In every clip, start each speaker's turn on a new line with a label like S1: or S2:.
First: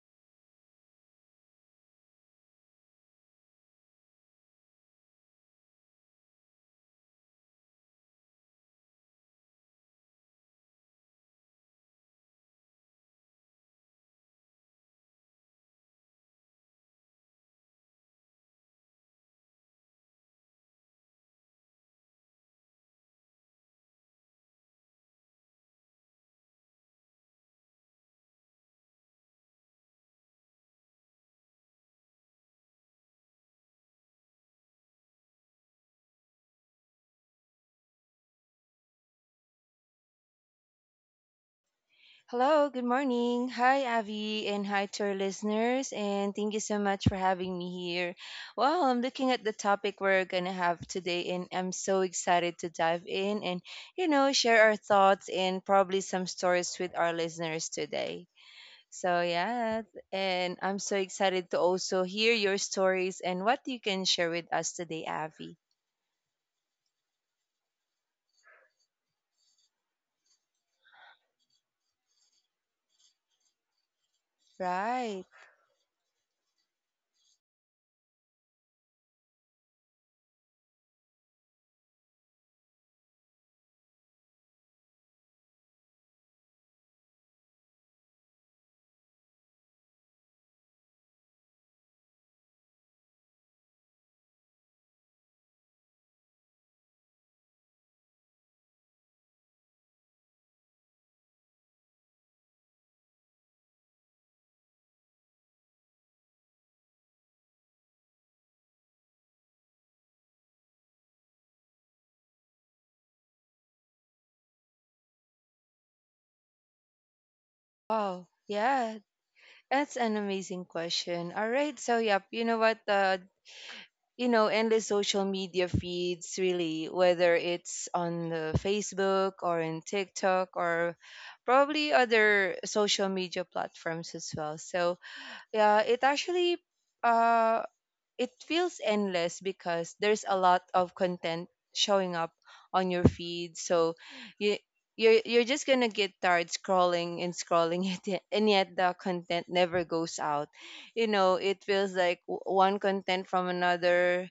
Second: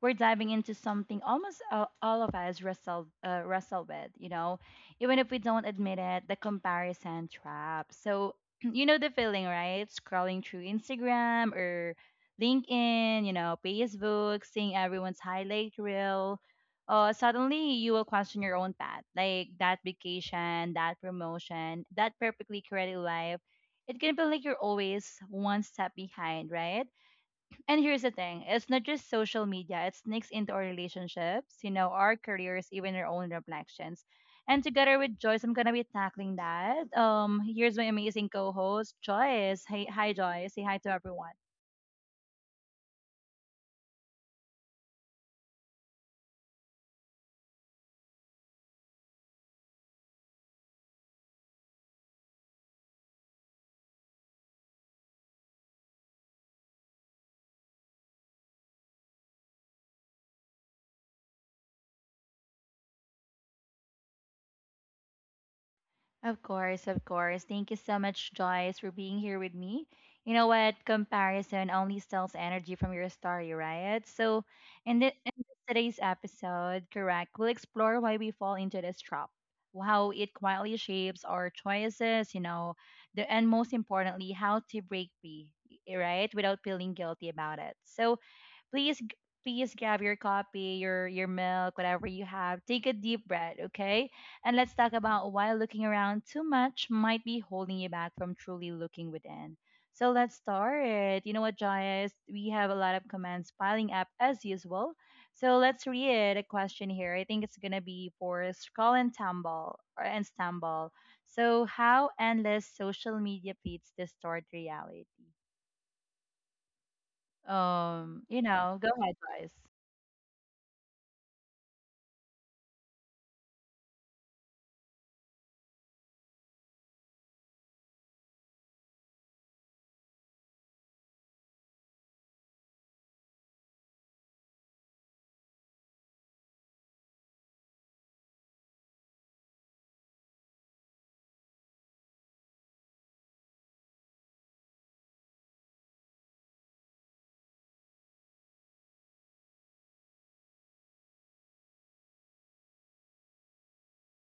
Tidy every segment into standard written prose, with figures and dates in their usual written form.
S1: we're diving into something almost all of us wrestle with, you know, even if we don't admit it, the comparison trap. So, you know the feeling, right? Scrolling through Instagram or LinkedIn, you know, Facebook, seeing everyone's highlight reel. Suddenly, you will question your own path, like that vacation, that promotion, that perfectly created life, it can feel like you're always one step behind, right? And here's the thing, it's not just social media, it sneaks into our relationships, you know, our careers, even our own reflections. And together with Joyce, I'm going to be tackling that. Here's my amazing co host, Joyce. Hey, hi, Joyce. Say hi to everyone.
S2: Hello, good morning. Hi, Avi, and hi to our listeners, and thank you so much for having me here. Well, I'm looking at the topic we're gonna have today, and I'm so excited to dive in, and, share our thoughts and probably some stories with our listeners today. So, yeah, and I'm so excited to also hear your stories and what you can share with us today, Avi.
S1: Of course, of course. Thank you so much, Joyce, for being here with me. You know what? Comparison only steals energy from your story, right? So, in, the,
S2: Right.
S1: in today's episode, correct, we'll explore why we fall into this trap, how it quietly shapes our choices, you know, and most importantly, how to break free, right, without feeling guilty about it. So, please g- please grab your coffee, your milk, whatever you have. Take a deep breath, okay? And let's talk about why looking around too much might be holding you back from truly looking within. So let's start. You know what, Jayas? We have a lot of comments piling up as usual. So let's read a question here. I think it's gonna be for Skull and Tumble or and Stumble. So how endless social media feeds distort reality.
S2: Wow.
S1: You know, go
S2: Yeah,
S1: ahead, guys.
S2: that's an amazing question. All right. So, yep, you know what? Endless social media feeds, really, whether it's on the Facebook or in TikTok or probably other social media platforms as well. So, yeah, it actually, uh, it feels endless because there's a lot of content showing up on your feed, so you you're just gonna get tired scrolling and scrolling, it, and yet the content never goes out. It feels like one content from another.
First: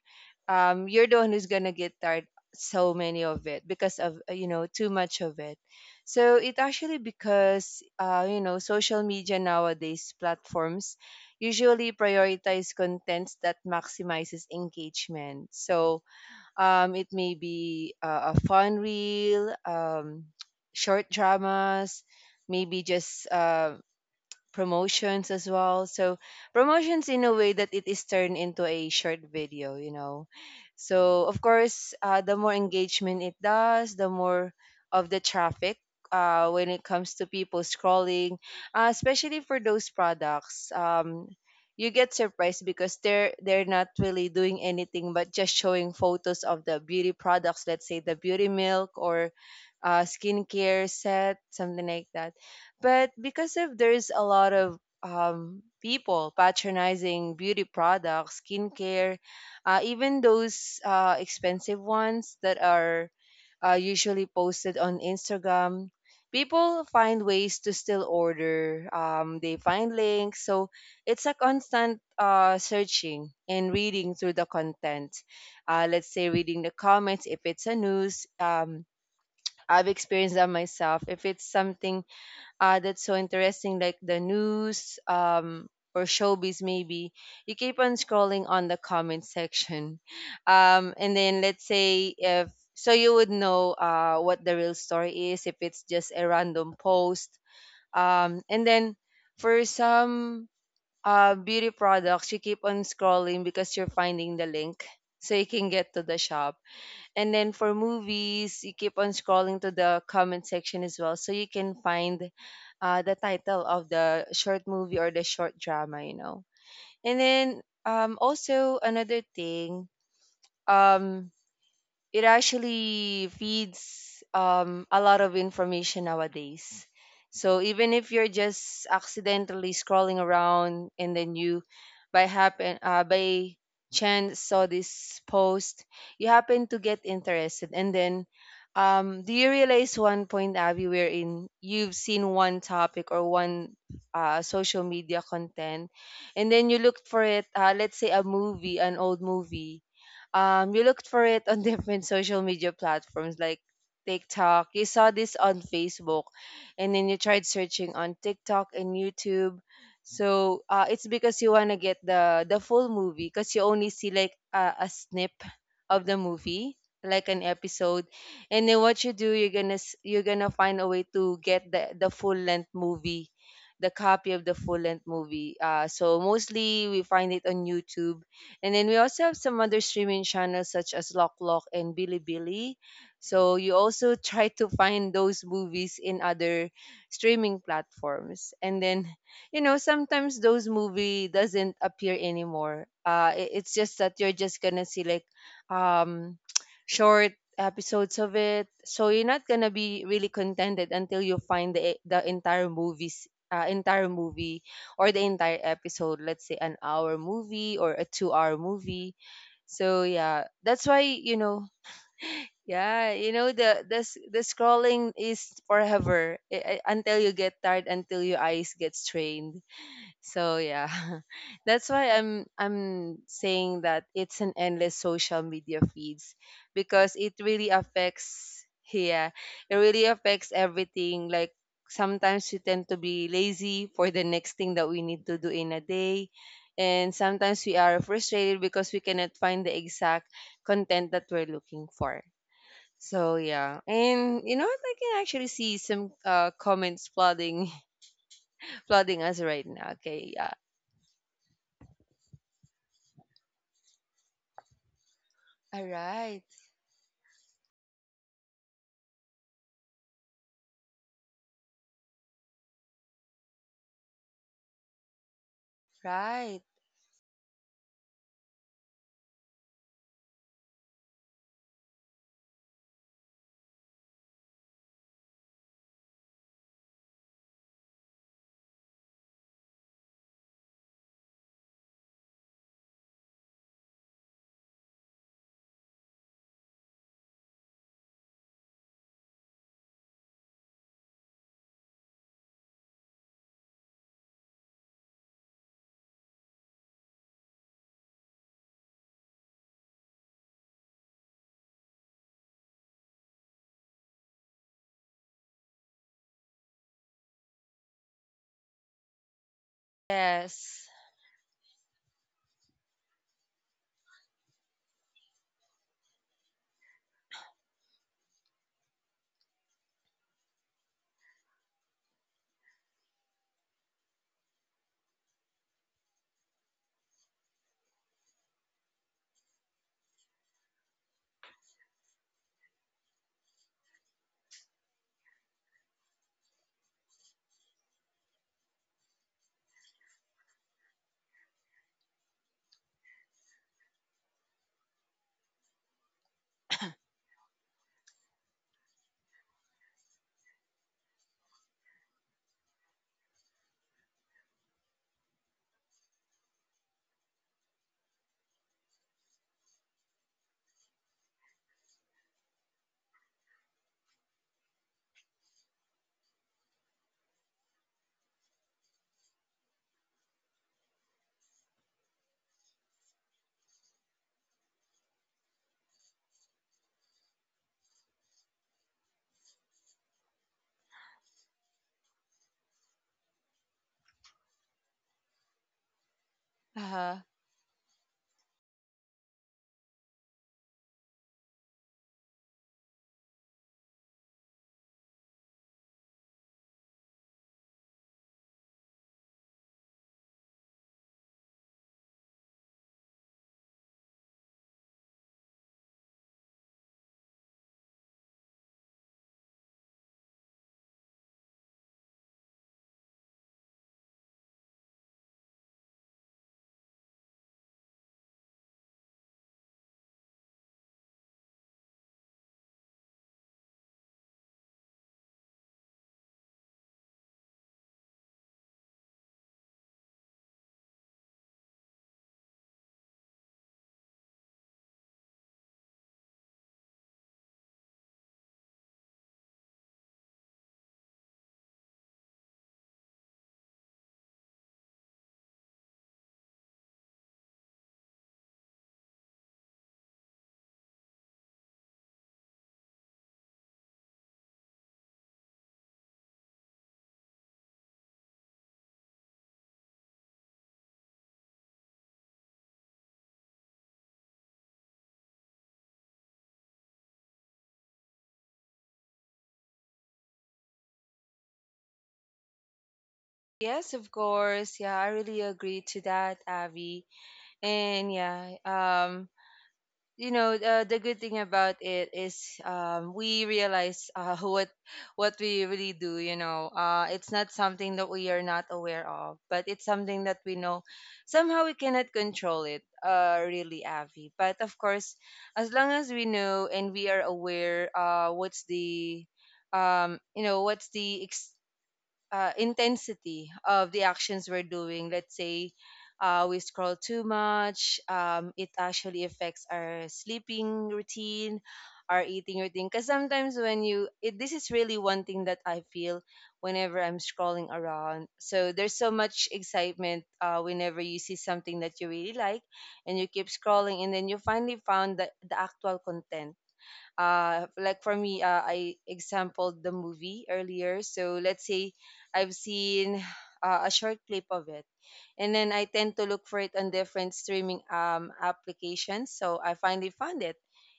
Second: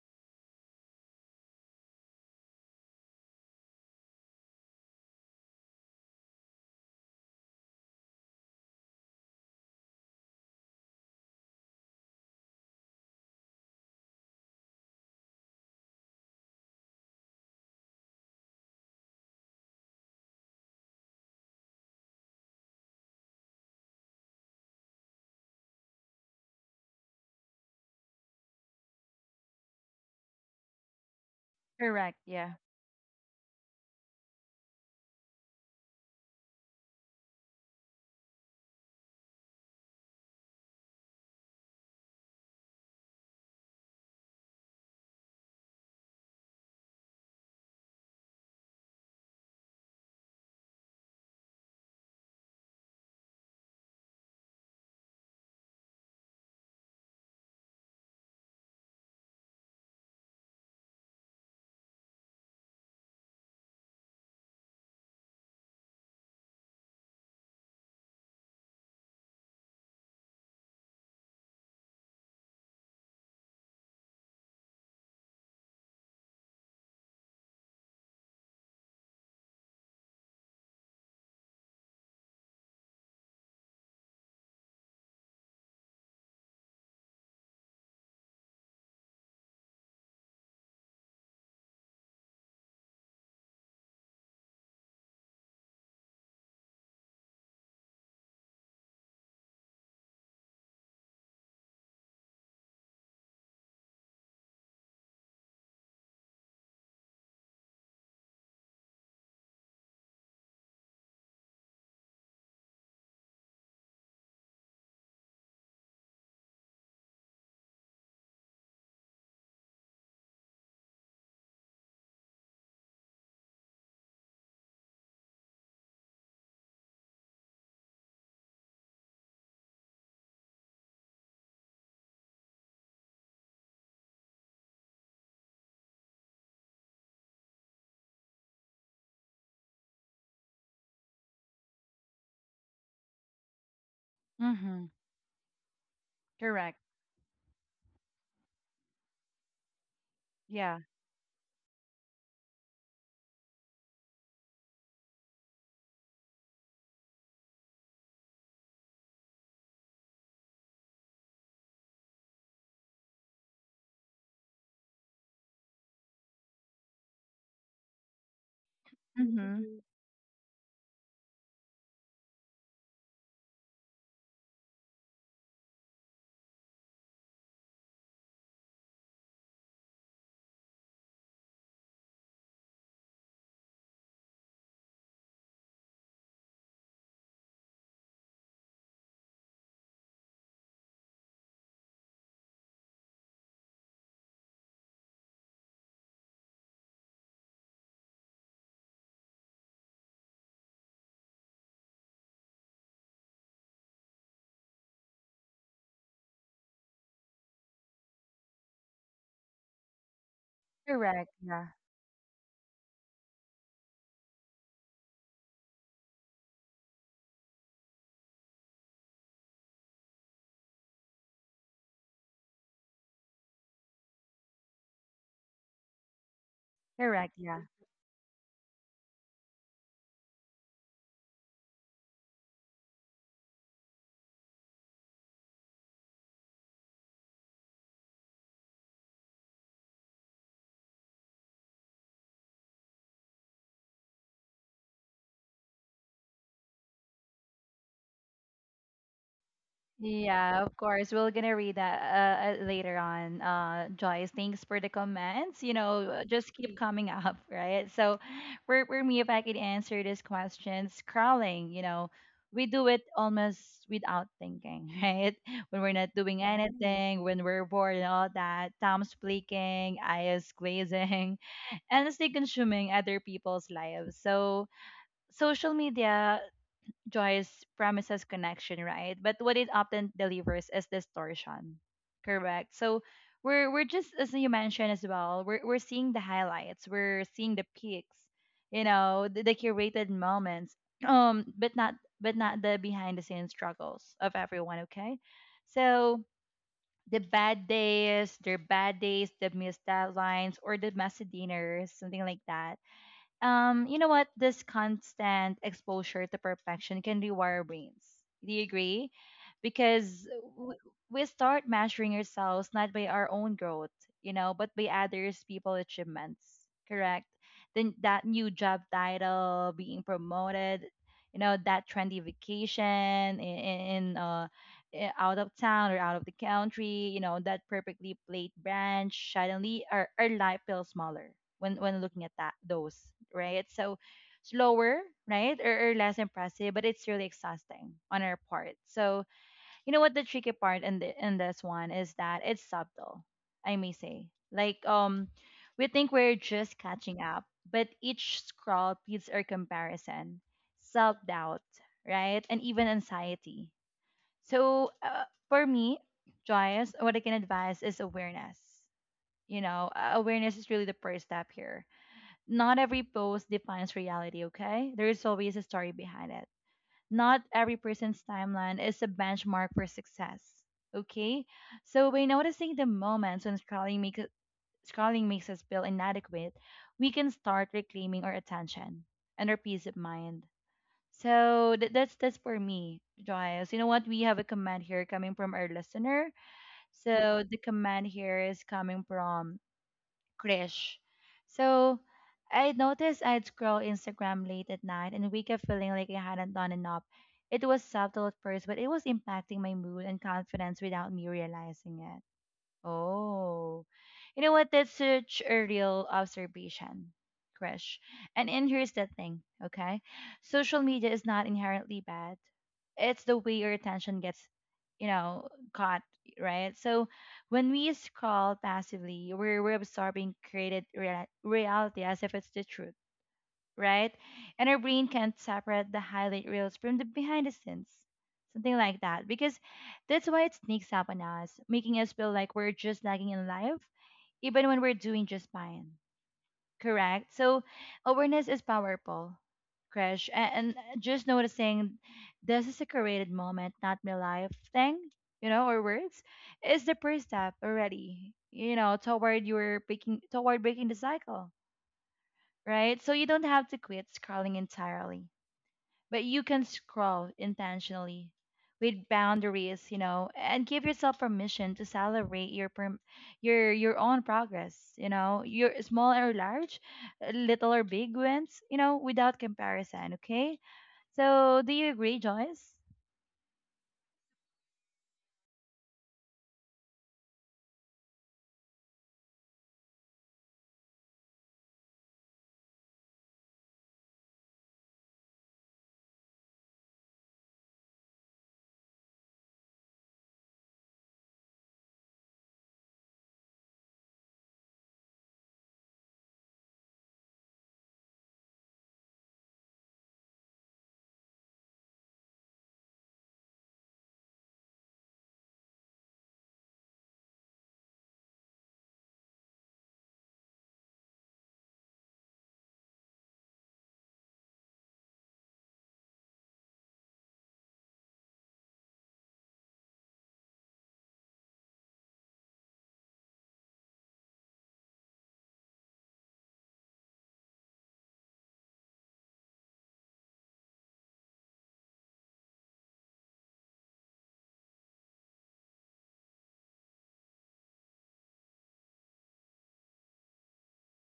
S2: You're the one who's gonna get tired so many of it because of too much of it. So it actually, because social media nowadays platforms usually prioritize contents that maximizes engagement. So, it may be a fun reel, short dramas, maybe just promotions as well. So promotions in a way that it is turned into a short video. So of course,
S1: Correct,
S2: the more
S1: yeah.
S2: engagement it does, the more of the traffic, when it comes to people scrolling, especially for those products. You get surprised because they're not really doing anything but just showing photos of the beauty products, let's say the beauty milk or skincare set, something like that. But because of there's a lot of people patronizing beauty products, skincare, even those expensive ones that are usually posted on Instagram, people find ways to still order. They find links. So it's a constant searching and reading through the content. Let's say reading the comments if it's a news. I've experienced that myself. If it's something that's so interesting, like the news, or showbiz, maybe, you keep on scrolling on the comment section. And then let's say if so, you would know what the real story is if it's just a random post. And then for some beauty products, you keep on scrolling because you're finding the link, so you can get to the shop. And then for movies, you keep on scrolling to the comment section as well, so you can find the title of the short movie or the short drama. And then also another thing, um, it actually feeds a lot of information nowadays. So even if you're just accidentally scrolling around and then you by chance saw this post, you happen to get interested, and then do you realize one point, Abby, wherein you've seen one topic or one
S1: Mm-hmm.
S2: social media content, and then
S1: Correct.
S2: you looked for it, let's say a movie, an old movie.
S1: Yeah.
S2: You looked for it on different social media platforms like TikTok. You saw this on Facebook, and then you tried searching on TikTok and YouTube. So it's because you want to get the full movie, because you only see like a snip of the movie, like an episode. And then what you do, you're
S1: Mm-hmm.
S2: gonna you're gonna find a way to get the full length movie, the copy of the full length movie, so mostly we find it on YouTube. And then we also have some other streaming channels such as Lok Lok and Bilibili. So you also try to find those movies in other streaming platforms. And then, sometimes those movie doesn't appear anymore. It's just that you're just gonna see like, um, short episodes of it. So you're not gonna be really contented until you find the entire movies, entire movie, or the entire episode, let's say an hour movie or a 2-hour movie. So yeah, that's why,
S1: Correct, yeah.
S2: yeah, you know the scrolling is forever, until you get tired, until your eyes get strained. So yeah, that's why I'm saying that it's an endless social media feeds, because
S1: Correct,
S2: it
S1: yeah.
S2: really affects, yeah, it really affects everything. Like sometimes we tend to be lazy for the next thing that we need to do in a day. And sometimes we are frustrated because we cannot find the exact content that we're looking for. So yeah, and you know what? I can actually see some comments flooding flooding us right now. Okay, yeah.
S1: Yeah, of course. We're gonna read that later on. Joyce, thanks for the comments. You
S2: All
S1: know,
S2: right,
S1: just keep coming up, right? So, for me, if I could answer this question, scrolling. You know, we do it almost without thinking, right? When we're not doing
S2: right.
S1: anything, when we're bored and all that, thumbs blinking, eyes glazing, endlessly consuming other people's lives. So social media, Joyce, promises connection, right? But what it often delivers is distortion. Correct. So we're just, as you mentioned as well, we're seeing the highlights, we're seeing the peaks, you know, the curated moments. Um, but not but not the behind the scenes struggles of everyone, okay? So the bad days, their bad days, the missed deadlines, or the messy dinners, something like that. Um, you know what? This constant exposure to perfection can rewire our brains. Do you agree? Because w-
S2: Yes.
S1: we start measuring ourselves not by our own growth, you know, but by others' people achievements. Correct? Then that new job title, being promoted, you know, that trendy vacation in out of town or out of the country, you know, that perfectly played branch, suddenly, our life feels smaller when looking at that those, right? So slower, right? Or less impressive, but it's really exhausting on our part. So you know what, the tricky part in this one is that it's subtle, I may say. Like we think we're just catching up, but each scroll feeds our comparison, self doubt, right? And even anxiety. So for me, Joyce, what I can advise is awareness. You know, awareness is really the first step here. Not every post defines reality, okay? There is always a story behind it. Not every person's timeline is a benchmark for success, okay? So by noticing the moments when scrolling makes us feel inadequate, we can start reclaiming our attention and our peace of mind. So that's for me, Giles. You know what? We have a comment here coming from our listener.
S2: Uh-huh.
S1: So the comment here is coming from Krish. So I noticed I'd scroll Instagram late at night and wake up feeling like I hadn't done enough. It was subtle at first, but it was impacting my mood and confidence without me realizing it. Oh, you know what? That's such a real observation, Krish. And here's the thing, okay? Social media is not inherently bad. It's the way your attention gets, you know, caught, right? So when we scroll passively, we're absorbing created reality as if it's the truth, right? And our brain can't separate the highlight reels from the behind the scenes, something like that. Because that's why it sneaks up on us, making us feel like we're just lagging in life, even when we're doing just fine. Correct? So awareness is powerful, Crash. A- And just noticing this is a created moment, not my life thing, you know, or words, is the first step already, you know, toward breaking the cycle, right? So you don't have to quit scrolling entirely, but you can scroll intentionally with boundaries, you know, and give yourself permission to celebrate your own progress, you know, your small or large, little or big wins, you know, without comparison, okay? So, do you agree, Joyce?
S2: Yes, of course. Yeah, I really agree to that, Avi. And yeah, the good thing about it is, we realize, what we really do. It's not something that we are not aware of, but it's something that we know somehow we cannot control it, really, Avi. But of course, as long as we know and we are aware what's the intensity of the actions we're doing. Let's say we scroll too much, it actually affects our sleeping routine, our eating routine. Because sometimes, this is really one thing that I feel whenever I'm scrolling around. So there's so much excitement whenever you see something that you really like, and you keep scrolling, and then you finally found the actual content. Like for me, I exampled the movie earlier, so let's say I've seen a short clip of it, and then I tend to look for it on different streaming applications, so I finally found it.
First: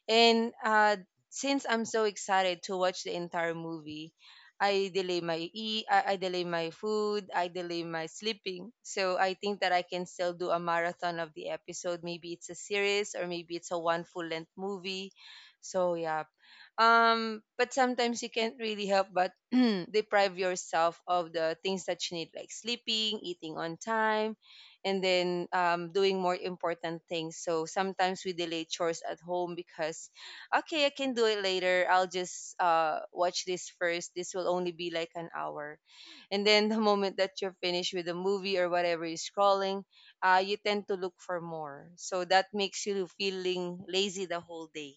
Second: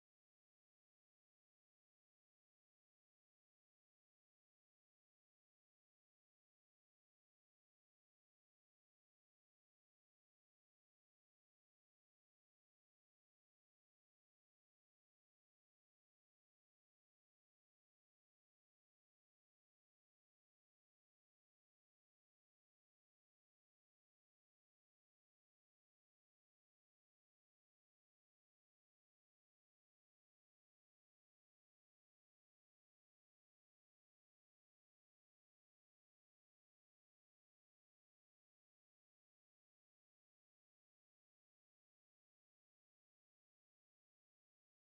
S2: And since I'm so excited to watch the entire movie, I delay my eat, I delay my food, I delay my sleeping. So I think that I can still do a marathon of the episode. Maybe it's a series, or maybe it's a one full length movie, so yeah. But sometimes you can't really help but deprive yourself of the things that you need, like sleeping, eating on time, and then doing more important things. So sometimes we delay chores at home because, okay, I can do it later. I'll just watch this first. This will only be like an hour, and then the moment that you're finished with the movie or whatever you're scrolling, you tend to look for more. So that makes you feeling lazy the whole day.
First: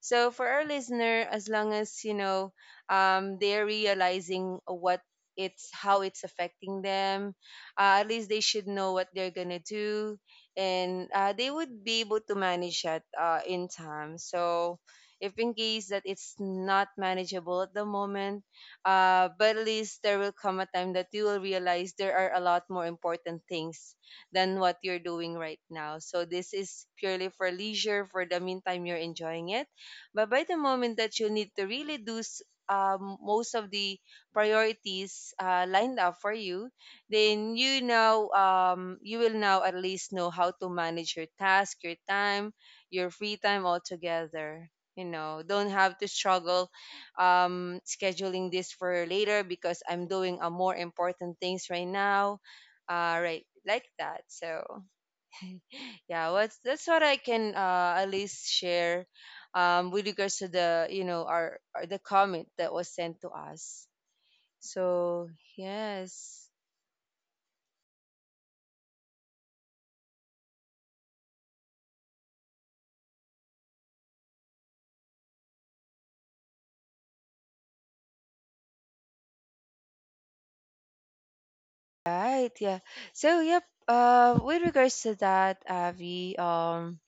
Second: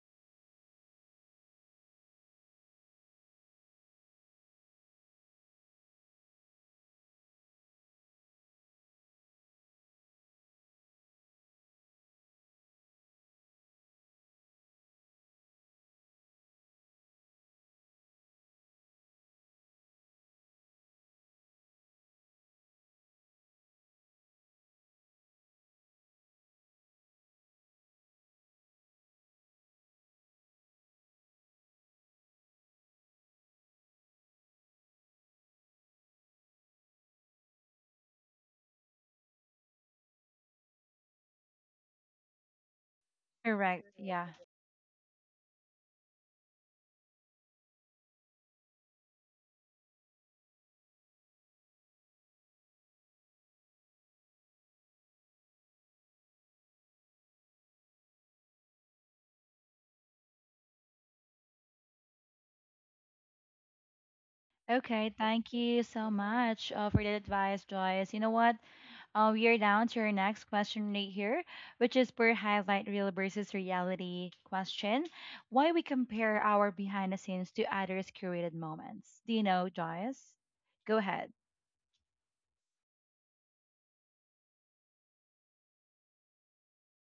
S2: So for our listener, as long as you know, they're realizing what it's how it's affecting them. At least they should know what they're gonna do, and they would be able to manage that in time. So if in case that it's not manageable at the moment, but at least there will come a time that you will realize there are a lot more important things than what you're doing right now. So this is purely for leisure. For the meantime, you're enjoying it. But by the moment that you need to really do most of the priorities lined up for you, then you will now at least know how to manage your task, your time, your free time
S1: Correct. Yeah.
S2: altogether. You know, don't have to struggle scheduling this for later because I'm doing a more important things right now. Right, like that. So yeah, what's that's what I can at least share, with regards to the, our the comment that was sent to us.
S1: Okay,
S2: So
S1: thank you so
S2: yes,
S1: much for that advice, Joyce. You know what? We are down to our next question right here, which is per highlight real versus reality question. Why we compare our behind the scenes to others' curated moments? Do you know, Joyce? Go ahead.
S2: right, yeah. So yep. With regards to that, Avi,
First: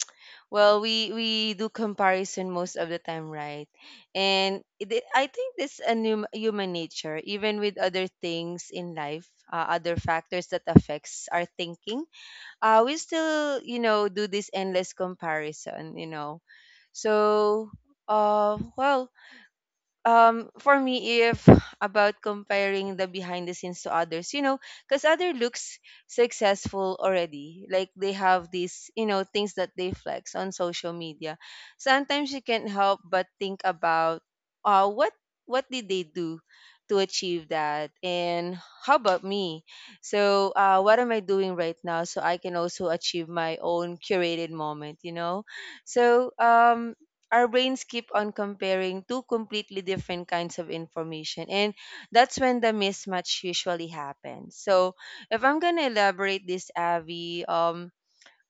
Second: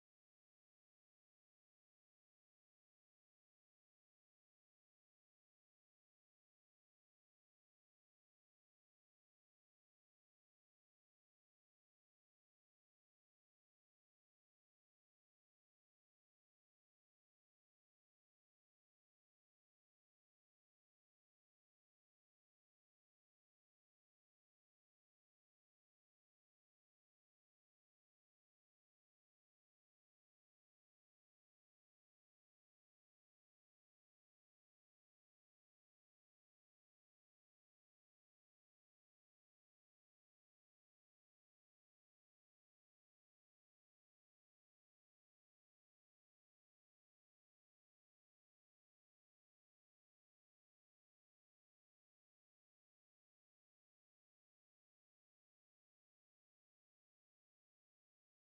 S2: well, we do comparison most of the time, right? And I think this a new human nature, even with other things in life, other factors that affects our thinking. We still, do this endless comparison. So, well, for me, if about comparing the behind the scenes to others, because other looks successful already, like they have these, things that they flex on social media, sometimes you can't help but think about uh what what did they do to achieve that, and how about me? So what am I doing right now, so I can also achieve my own curated moment? So our brains keep on comparing two completely different kinds of information, and that's when the mismatch usually happens. So if I'm going to elaborate this, Avi,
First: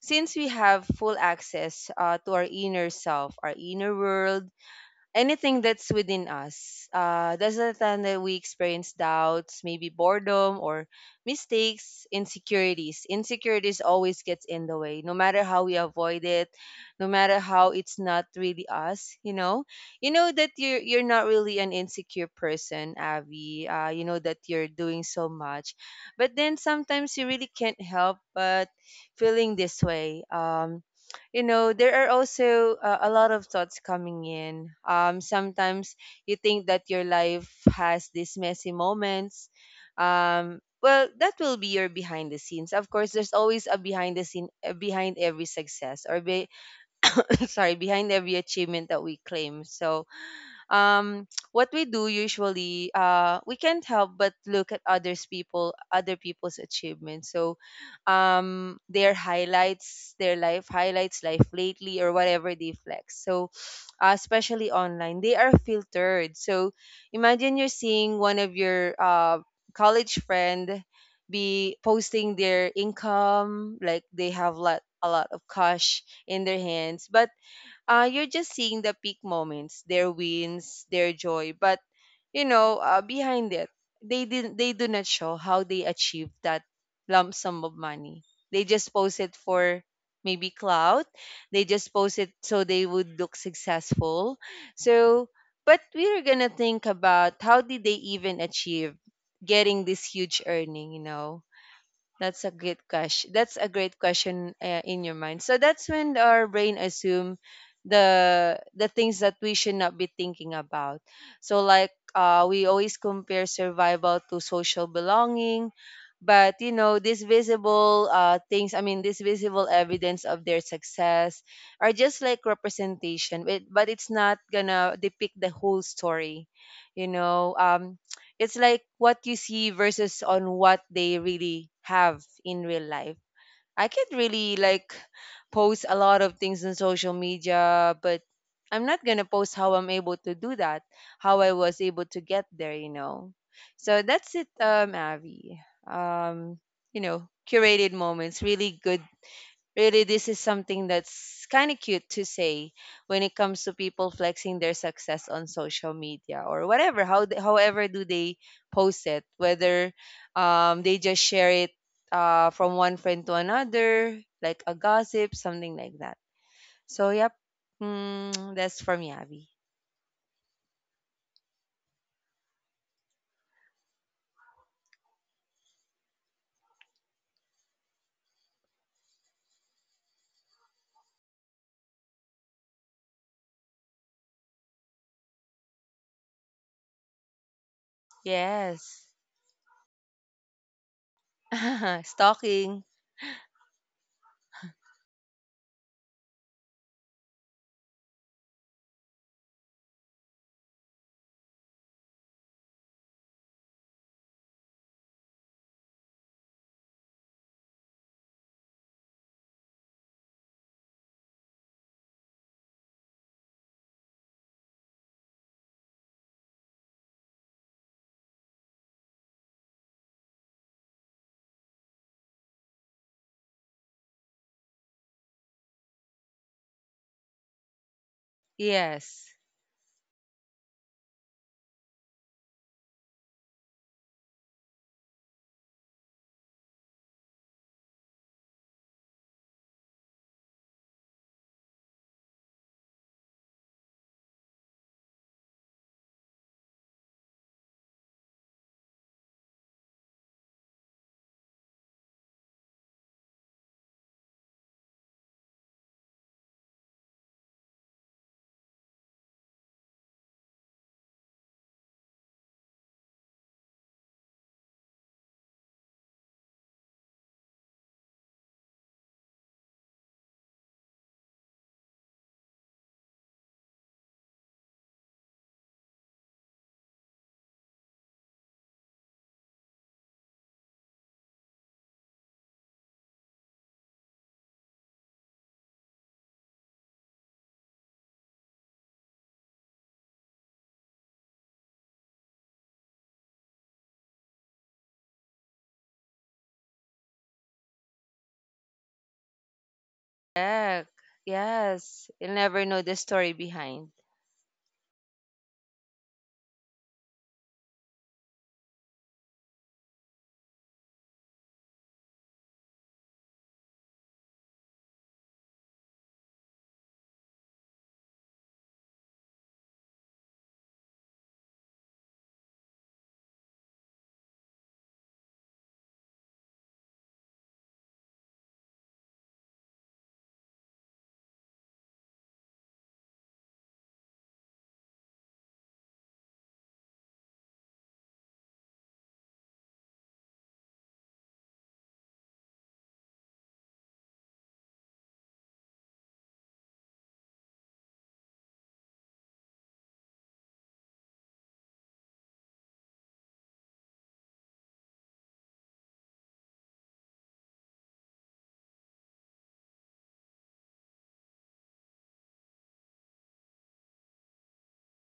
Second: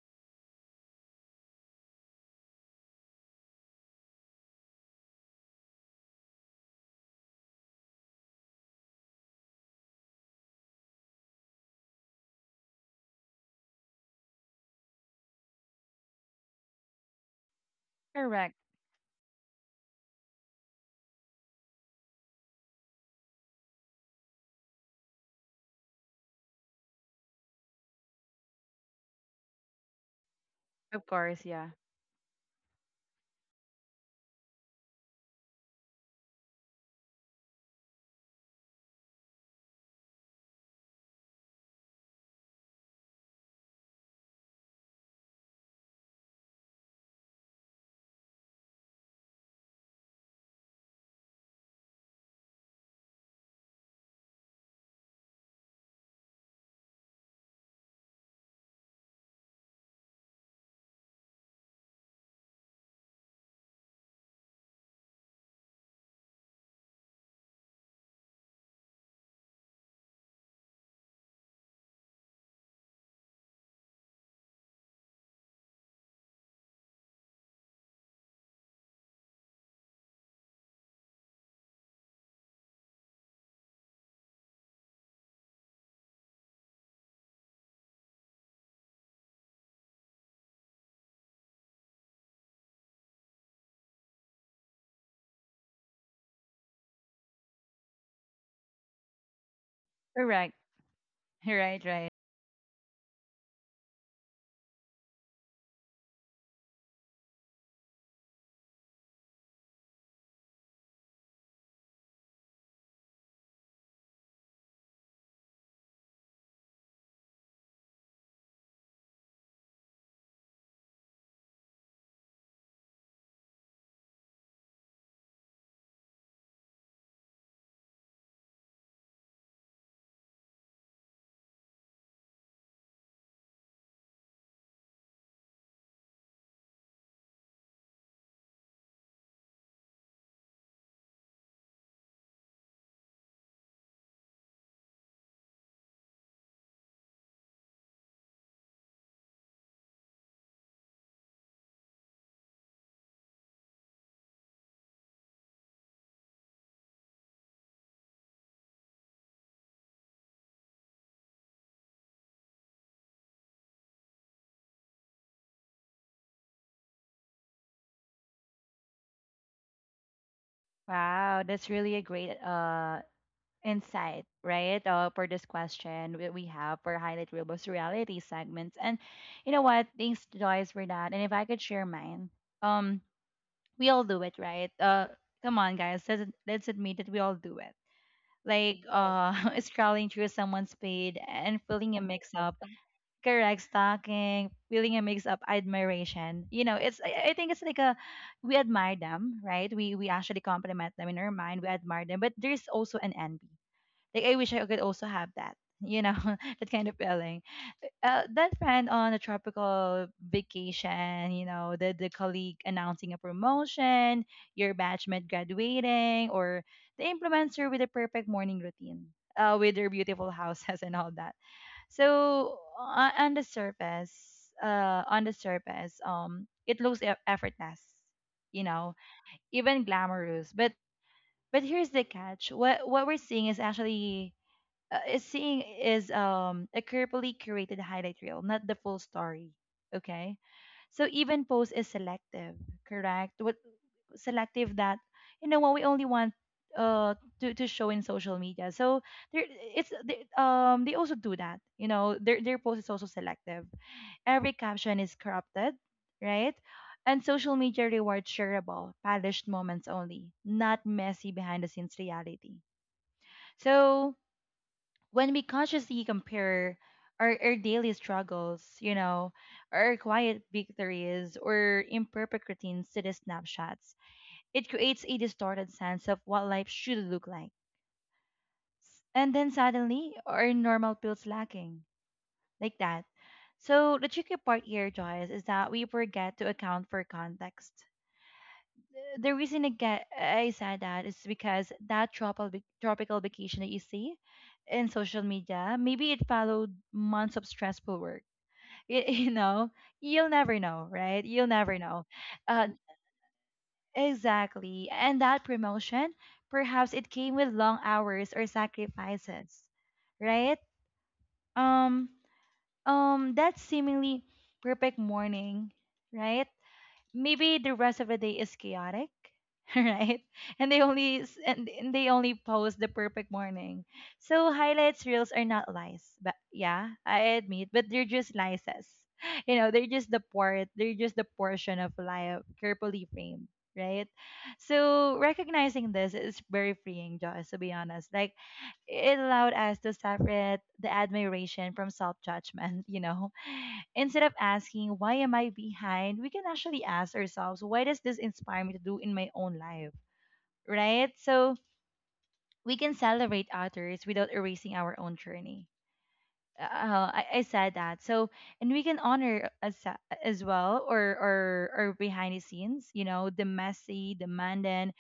S2: since we have full access to our inner self, our inner world, anything that's within us. That's the time that we experience doubts, maybe boredom or mistakes, insecurities. Insecurities always gets in the way, no matter how we avoid it, no matter how it's not
S1: Correct.
S2: really us. You know that you're not really an insecure person, Avi. You know that you're doing so much, but then sometimes you really can't help but feeling this way. Um,
S1: Of
S2: you
S1: course, yeah.
S2: know there are also a lot of thoughts coming in. Sometimes you think that your life has these messy moments. Um well, that will be your behind the scenes. Of course there's always a behind the scene behind every success or sorry, behind every achievement that we claim. So um what we do usually, we can't help but look at other people's achievements. So their highlights, their life highlights life lately, or whatever they flex. So especially online, they are filtered. So imagine you're seeing one of your college friend be posting their income, like they have lot a lot of cash in their hands. But you're just seeing the peak moments, their wins, their joy. But you know, behind it, they didn't. They do not show how they achieved that lump sum of money. They just post it for maybe clout. They just post it so they would look successful. So, but we are gonna think about, how did they even achieve getting this huge
S1: Correct.
S2: earning? You know,
S1: Right, right.
S2: that's a great question. That's a great question in your mind. So that's when our brain assume the things that we should not be thinking about. So like we always compare survival to social belonging, but you know these visible things. I mean, these visible evidence of their success are just like representation, but it's not gonna depict the whole story. You know, um, it's like what you see versus on what they really have in real life. I could really like post a lot of things on social media, but I'm not gonna post how I'm able to do that, how I was able to get there, you know. So that's it, Avi. Um, you know, curated moments, really good. Really, this is something that's kind of cute to say when it comes to people flexing their success on social media or whatever. How they, however do they post it? Whether they just share it from one friend to another, like a gossip, something like that. So yep, that's from Yavi.
S1: Wow, that's really a great insight, right? For this question that we have for highlight real versus reality segments. And you know what? Thanks, Joyce, for that. And if I could share mine, um, we all do it, right? Come on, guys. Let's admit that we all do it. Like yes.
S2: Yes,
S1: Scrolling through someone's feed and feeling a mix up,
S2: stalking.
S1: correct, stalking, feeling a mix up admiration. You know, it's, I think it's like a, we admire them, right? We actually compliment them in our mind. We admire them, but there's also an envy, like I wish I could also have that. You know, that kind of feeling. That friend on a tropical vacation, you know, the colleague announcing a promotion, your batchmate graduating, or the influencer with the perfect morning routine, with their beautiful houses and all that. So on the surface, it looks effortless, you know,
S2: Yes,
S1: even glamorous. But here's the catch: what we're seeing is actually is seeing is a carefully curated highlight reel, not the full story. Okay, so even post is selective, correct? What selective, that you know what we only want uh to show in social media. So there it's they, um, they also do that. You know, their post is also selective. Every caption is corrupted, right? And social media rewards shareable, polished moments only, not messy behind the scenes reality. So when we consciously compare our daily struggles, you know, our quiet victories or imperfect routines to the snapshots, it creates a distorted sense of what life should look like. And then suddenly, our normal feels lacking, like that. So, the tricky part here, Joyce, is that we forget to account for context. The reason again I said that is because that tropical vacation that you see in social media, maybe it followed months of stressful work. You know, you'll never
S2: heck,
S1: know, right? You'll never know.
S2: yes. You'll never
S1: Uh,
S2: know the story behind.
S1: exactly. And that promotion, perhaps it came with long hours or sacrifices, right? Um, that seemingly perfect morning, right? Maybe the rest of the day is chaotic, right, and and they only post the perfect morning. So highlights reels are not lies, but yeah, I admit, but they're just slices. You know, they're just the portion of life carefully framed, right? So recognizing this is very freeing, Josh, to be honest. Like it allowed us to separate the admiration from self judgment, you know. Instead of asking, why am I behind? We can actually ask ourselves, why does this inspire me to do in my own life? Right? So we can celebrate others without erasing our own journey. I said that. So, and we can honor as well, or behind the scenes, you know, the messy, demanding,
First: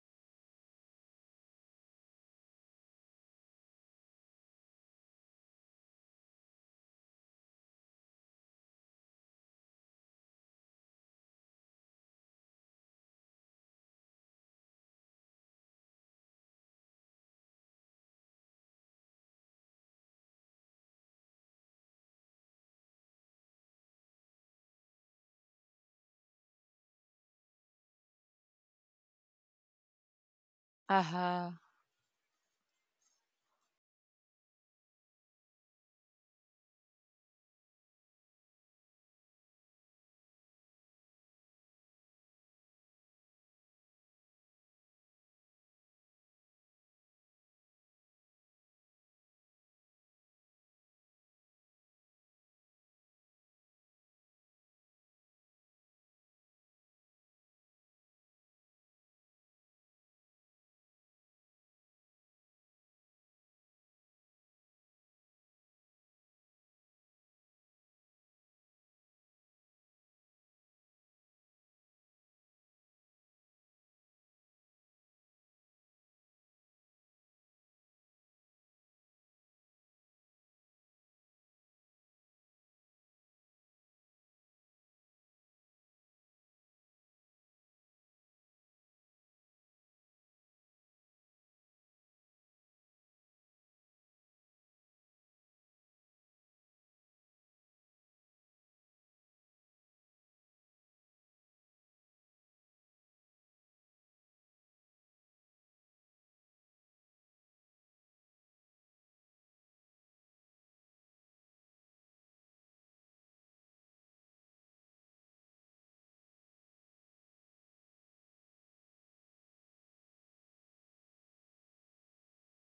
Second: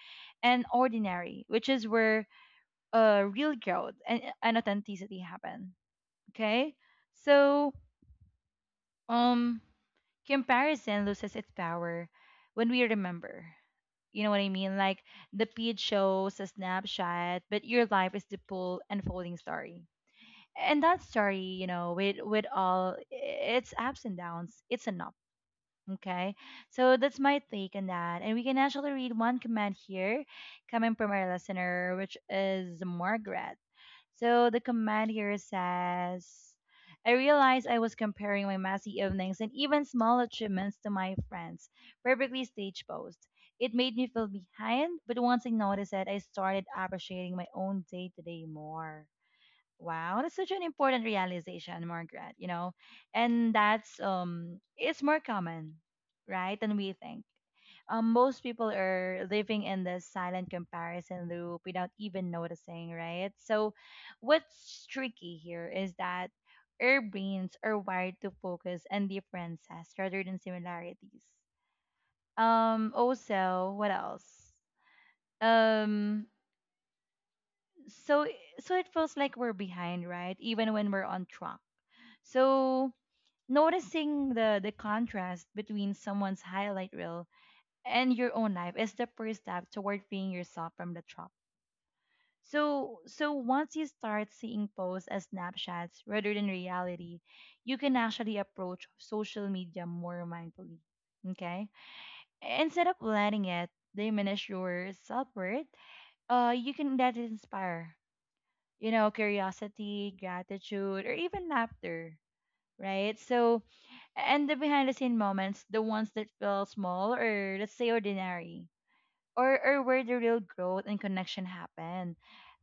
S1: and ordinary, which is where real growth and authenticity happen. Okay? So, um comparison loses its power when we remember. You know what I mean? Like the feed shows a snapshot, but your life is the full unfolding story. And that story, you know, with all its ups and downs, it's enough. Okay. So that's my take on that. And we can actually read one comment here coming from our
S2: Aha.
S1: listener, which is Margaret. So the command here says, I realized I was comparing my messy evenings and even small achievements to my friends. Perfectly stage post. It made me feel behind, but once I noticed it, I started appreciating my own day to day more. Wow, that's such an important realization, Margaret, you know? And that's it's more common, right, than we think. Most people are living in this silent comparison loop without even noticing, right? So, what's tricky here is that our brains are wired to focus on differences rather than similarities. Also, what else? Um, so so it feels like we're behind, right? Even when we're on track. So noticing the contrast between someone's highlight reel and your own life is the first step toward freeing yourself from the trap. So, once you start seeing posts as snapshots rather than reality, you can actually approach social media more mindfully. Okay, instead of letting it diminish your self worth, you can let it inspire, you know, curiosity, gratitude, or even laughter. Right. So, and the behind the scene moments, the ones that feel small or let's say ordinary or where the real growth and connection happen.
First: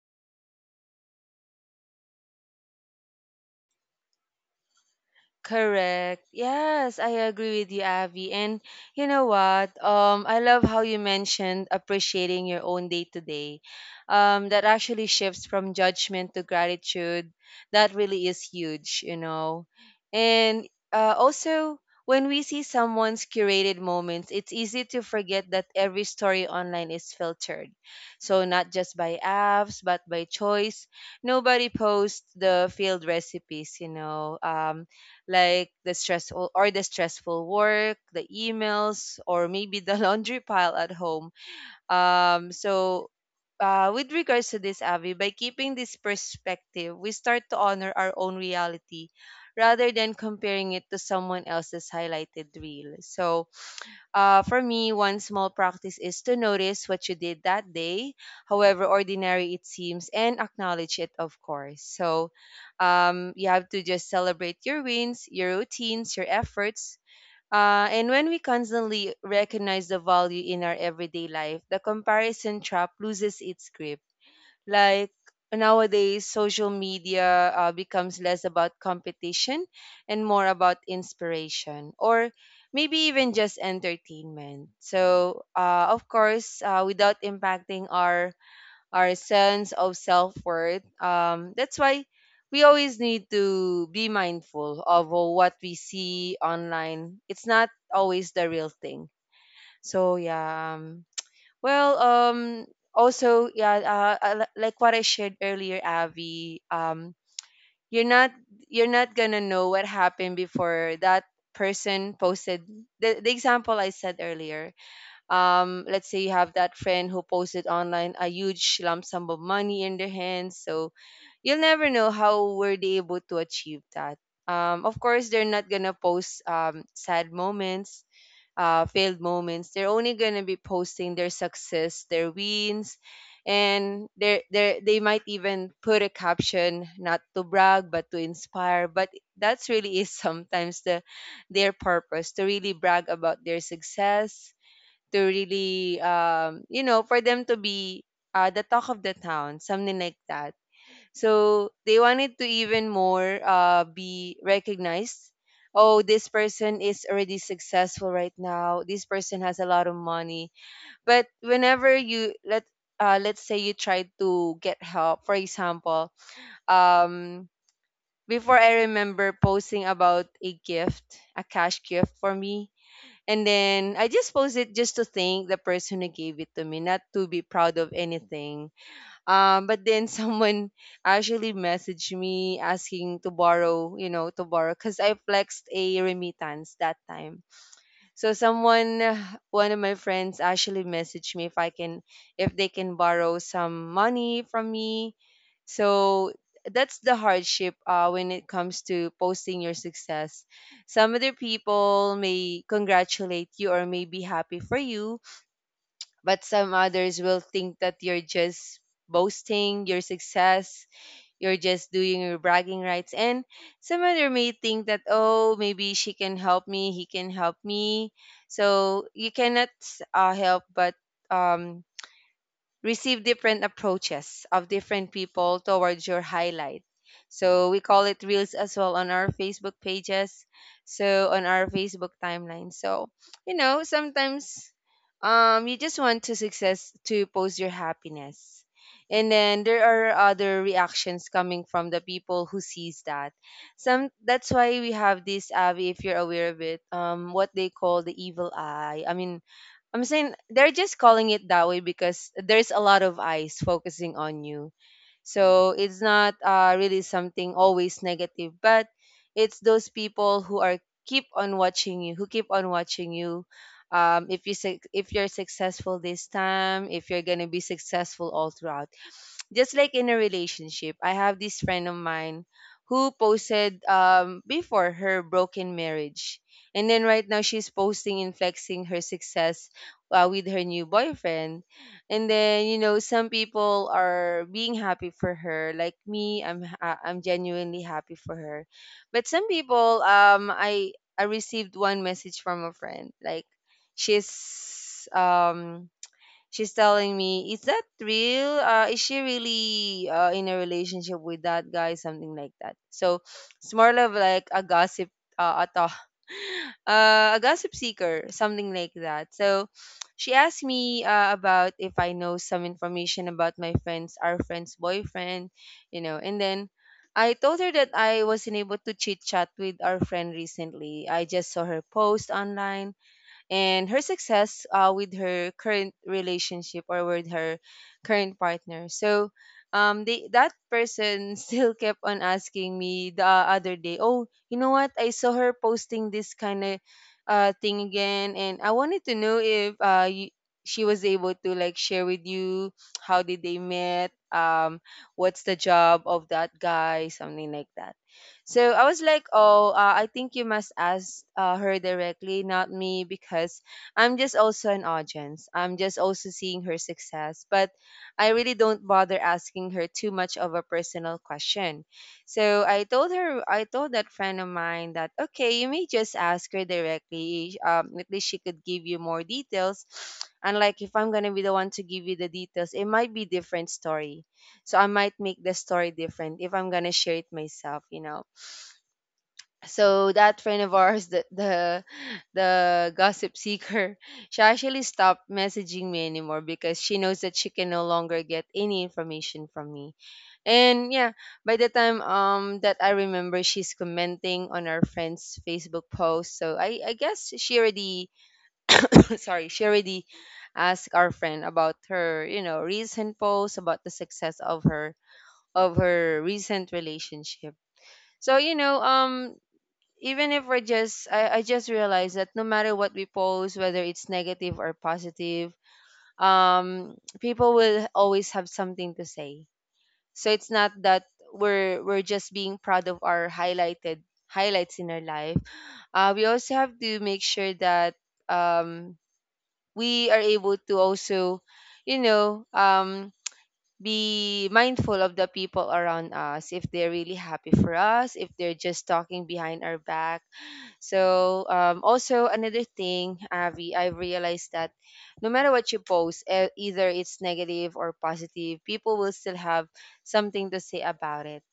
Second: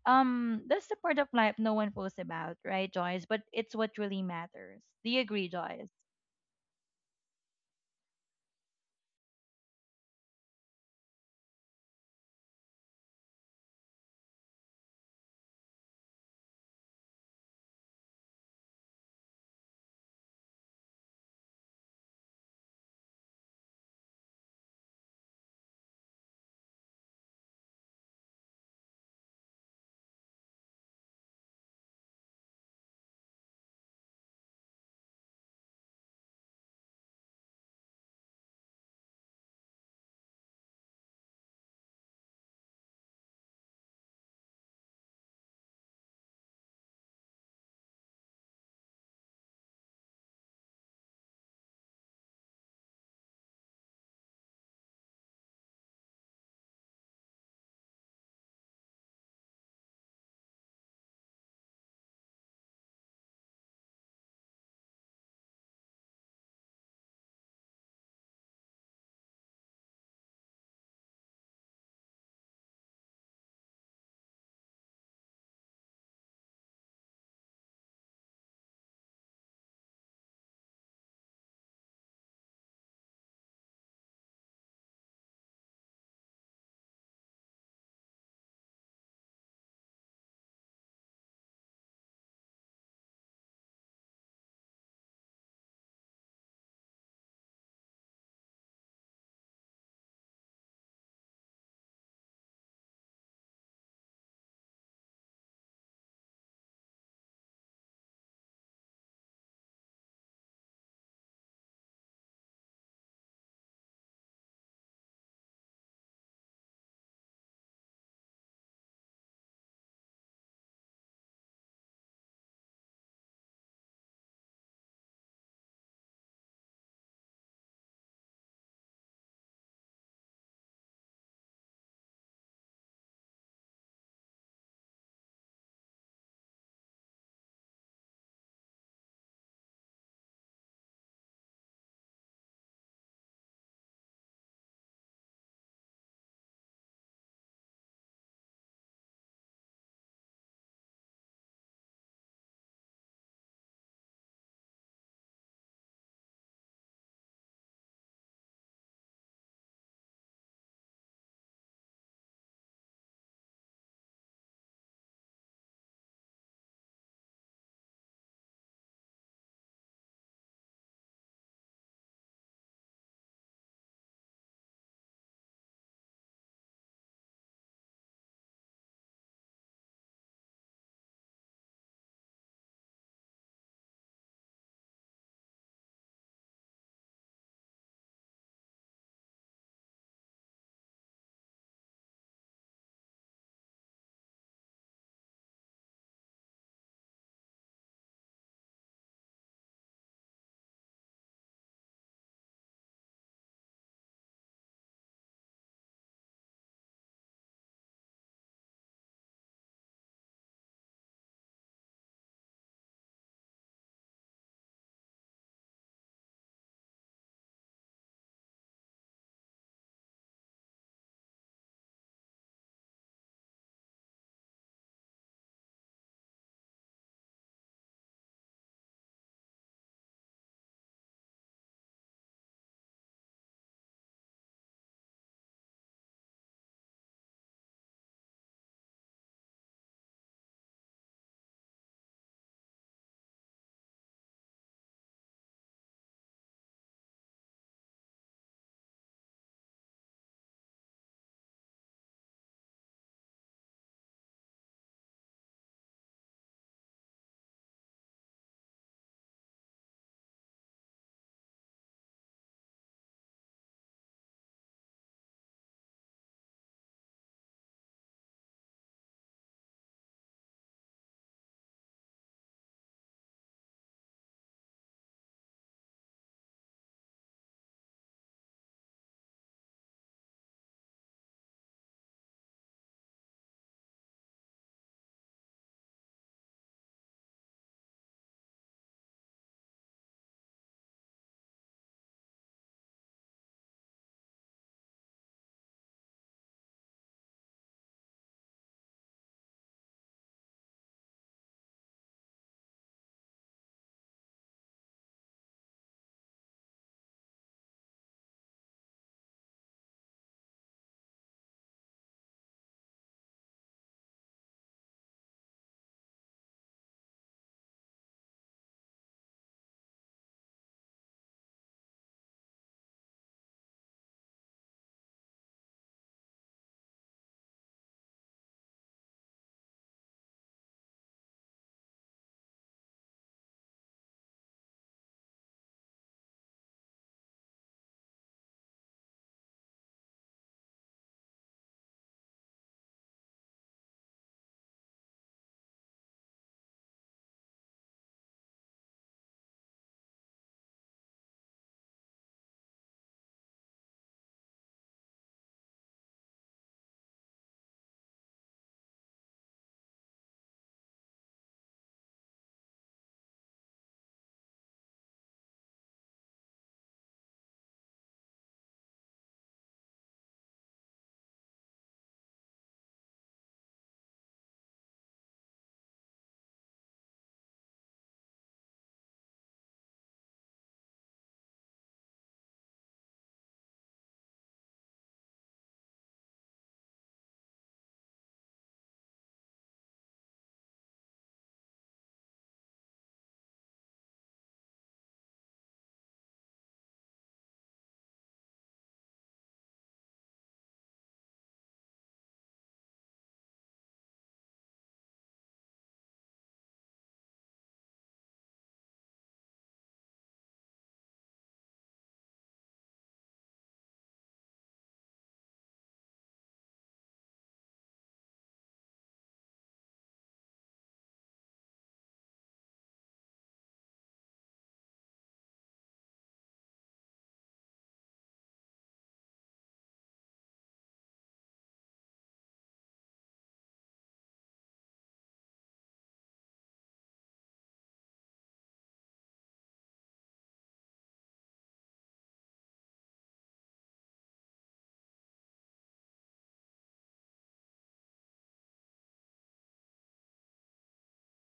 S1: That's the part of life no one posts about, right, Joyce? But it's what really matters. Do you agree, Joyce?
S2: Correct. Yes, I agree with you, Avi. And you know what? I love how you mentioned appreciating your own day to day. That actually shifts from judgment to gratitude. That really is huge, you know. And also, when we see someone's curated moments, it's easy to forget that every story online is filtered. So not just by apps, but by choice. Nobody posts the failed recipes, you know. Like the stressful or the stressful work, the emails, or maybe the laundry pile at home. Um, so with regards to this, Avi, by keeping this perspective, we start to honor our own reality rather than comparing it to someone else's highlighted reel. So for me, one small practice is to notice what you did that day, however ordinary it seems, and acknowledge it, of course. So you have to just celebrate your wins, your routines, your efforts. And when we constantly recognize the value in our everyday life, the comparison trap loses its grip. Like nowadays social media becomes less about competition and more about inspiration or maybe even just entertainment. So of course, without impacting our sense of self-worth, that's why we always need to be mindful of what we see online. It's not always the real thing. So yeah well, also, yeah, li- like what I shared earlier, Avi, you're not gonna know what happened before that person posted the example I said earlier. Let's say you have that friend who posted online a huge lump sum of money in their hands, so you'll never know how were they able to achieve that. Of course, they're not gonna post sad moments, failed moments. They're only going to be posting their success, their wins, and they might even put a caption not to brag but to inspire. But that's really is sometimes the their purpose to really brag about their success, to really you know, for them to be the talk of the town, something like that. So they wanted to even more be recognized. Oh, this person is already successful right now. This person has a lot of money. But whenever you let let's say you try to get help, for example, um, before, I remember posting about a gift, a cash gift for me, and then I just posted just to thank the person who gave it to me, not to be proud of anything, but then someone actually messaged me asking to borrow, you know, to borrow because I flexed a remittance that time. So someone, one of my friends actually messaged me if I can, if they can borrow some money from me. So that's the hardship when it comes to posting your success. Some other people may congratulate you or may be happy for you, but some others will think that you're just boasting your success, you're just doing your bragging rights, and some other may think that, oh, maybe she can help me, he can help me. So you cannot help but um receive different approaches of different people towards your highlight. So we call it reels as well on our Facebook pages, so on our Facebook timeline. So, you know, sometimes you just want to success to post your happiness. And then there are other reactions coming from the people who sees that. Some that's why we have this Abby, if you're aware of it, what they call the evil eye. I mean, I'm saying they're just calling it that way because there's a lot of eyes focusing on you. So it's not really something always negative, but it's those people who are keep on watching you, who keep on watching you. If you suc- if you're successful this time, if you're gonna be successful all throughout, just like in a relationship, I have this friend of mine who posted before her broken marriage. And then right now she's posting and flexing her success with her new boyfriend. And then, you know, some people are being happy for her. Like me, I'm genuinely happy for her. But some people, I received one message from a friend like she's um she's telling me, "Is that real? Is she really in a relationship with that guy? Something like that." So it's more of like a gossip, uh, ato, a gossip seeker, something like that. So she asked me about if I know some information about my friends, our friend's boyfriend, you know, and then. I told her that I wasn't able to chit chat with our friend recently. I just saw her post online and her success with her current relationship or with her current partner. So that person still kept on asking me the other day, oh, you know what? I saw her posting this kind of thing again, and I wanted to know if she was able to like share with you how did they met, what's the job of that guy, something like that. So I was like, oh, I think you must ask her directly, not me, because I'm just also an audience. I'm just also seeing her success, but I really don't bother asking her too much of a personal question. So I told her, I told that friend of mine that, okay, you may just ask her directly. At least she could give you more details. And like, if I'm gonna be the one to give you the details, it might be different story. So I might make the story different if I'm gonna share it myself, so that friend of ours the gossip seeker she actually stopped messaging me anymore because she knows that she can no longer get any information from me, and yeah, by the time that I remember, she's commenting on our friend's Facebook post. So I guess she already sorry, she already asked our friend about her recent post about the success of her recent relationship. So even if we're just I just realized that no matter what we post, whether it's negative or positive, people will always have something to say. So it's not that we're just being proud of our highlighted highlights in our life. We also have to make sure that um we are able to also you know um be mindful of the people around us, if they're really happy for us, if they're just talking behind our back. So also another thing, Avi, I realized that no matter what you post, either it's negative or positive, people will still have something to say about it.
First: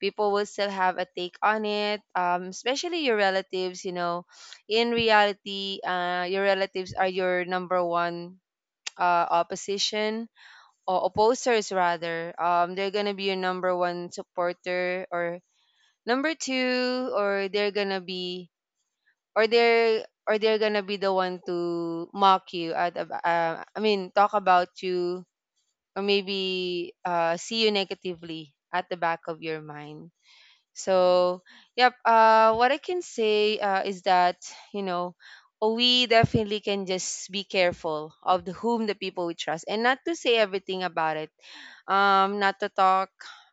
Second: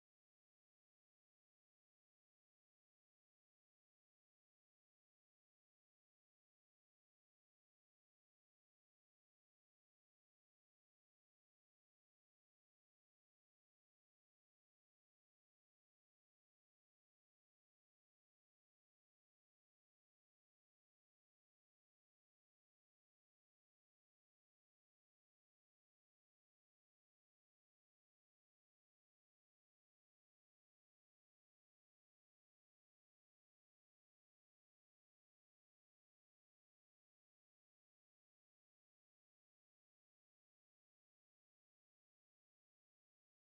S2: People will still have a take on it, especially your relatives, you know. In reality, your relatives are your number one opposition or opposers rather. They're gonna be your number one supporter or number two, or they're gonna be or they're gonna be the one to mock you at I mean, talk about you, or maybe see you negatively at the back of your mind. So, yep. What I can say is that, you know we definitely can just be careful of the whom the people we trust, and not to say everything about it. Not to talk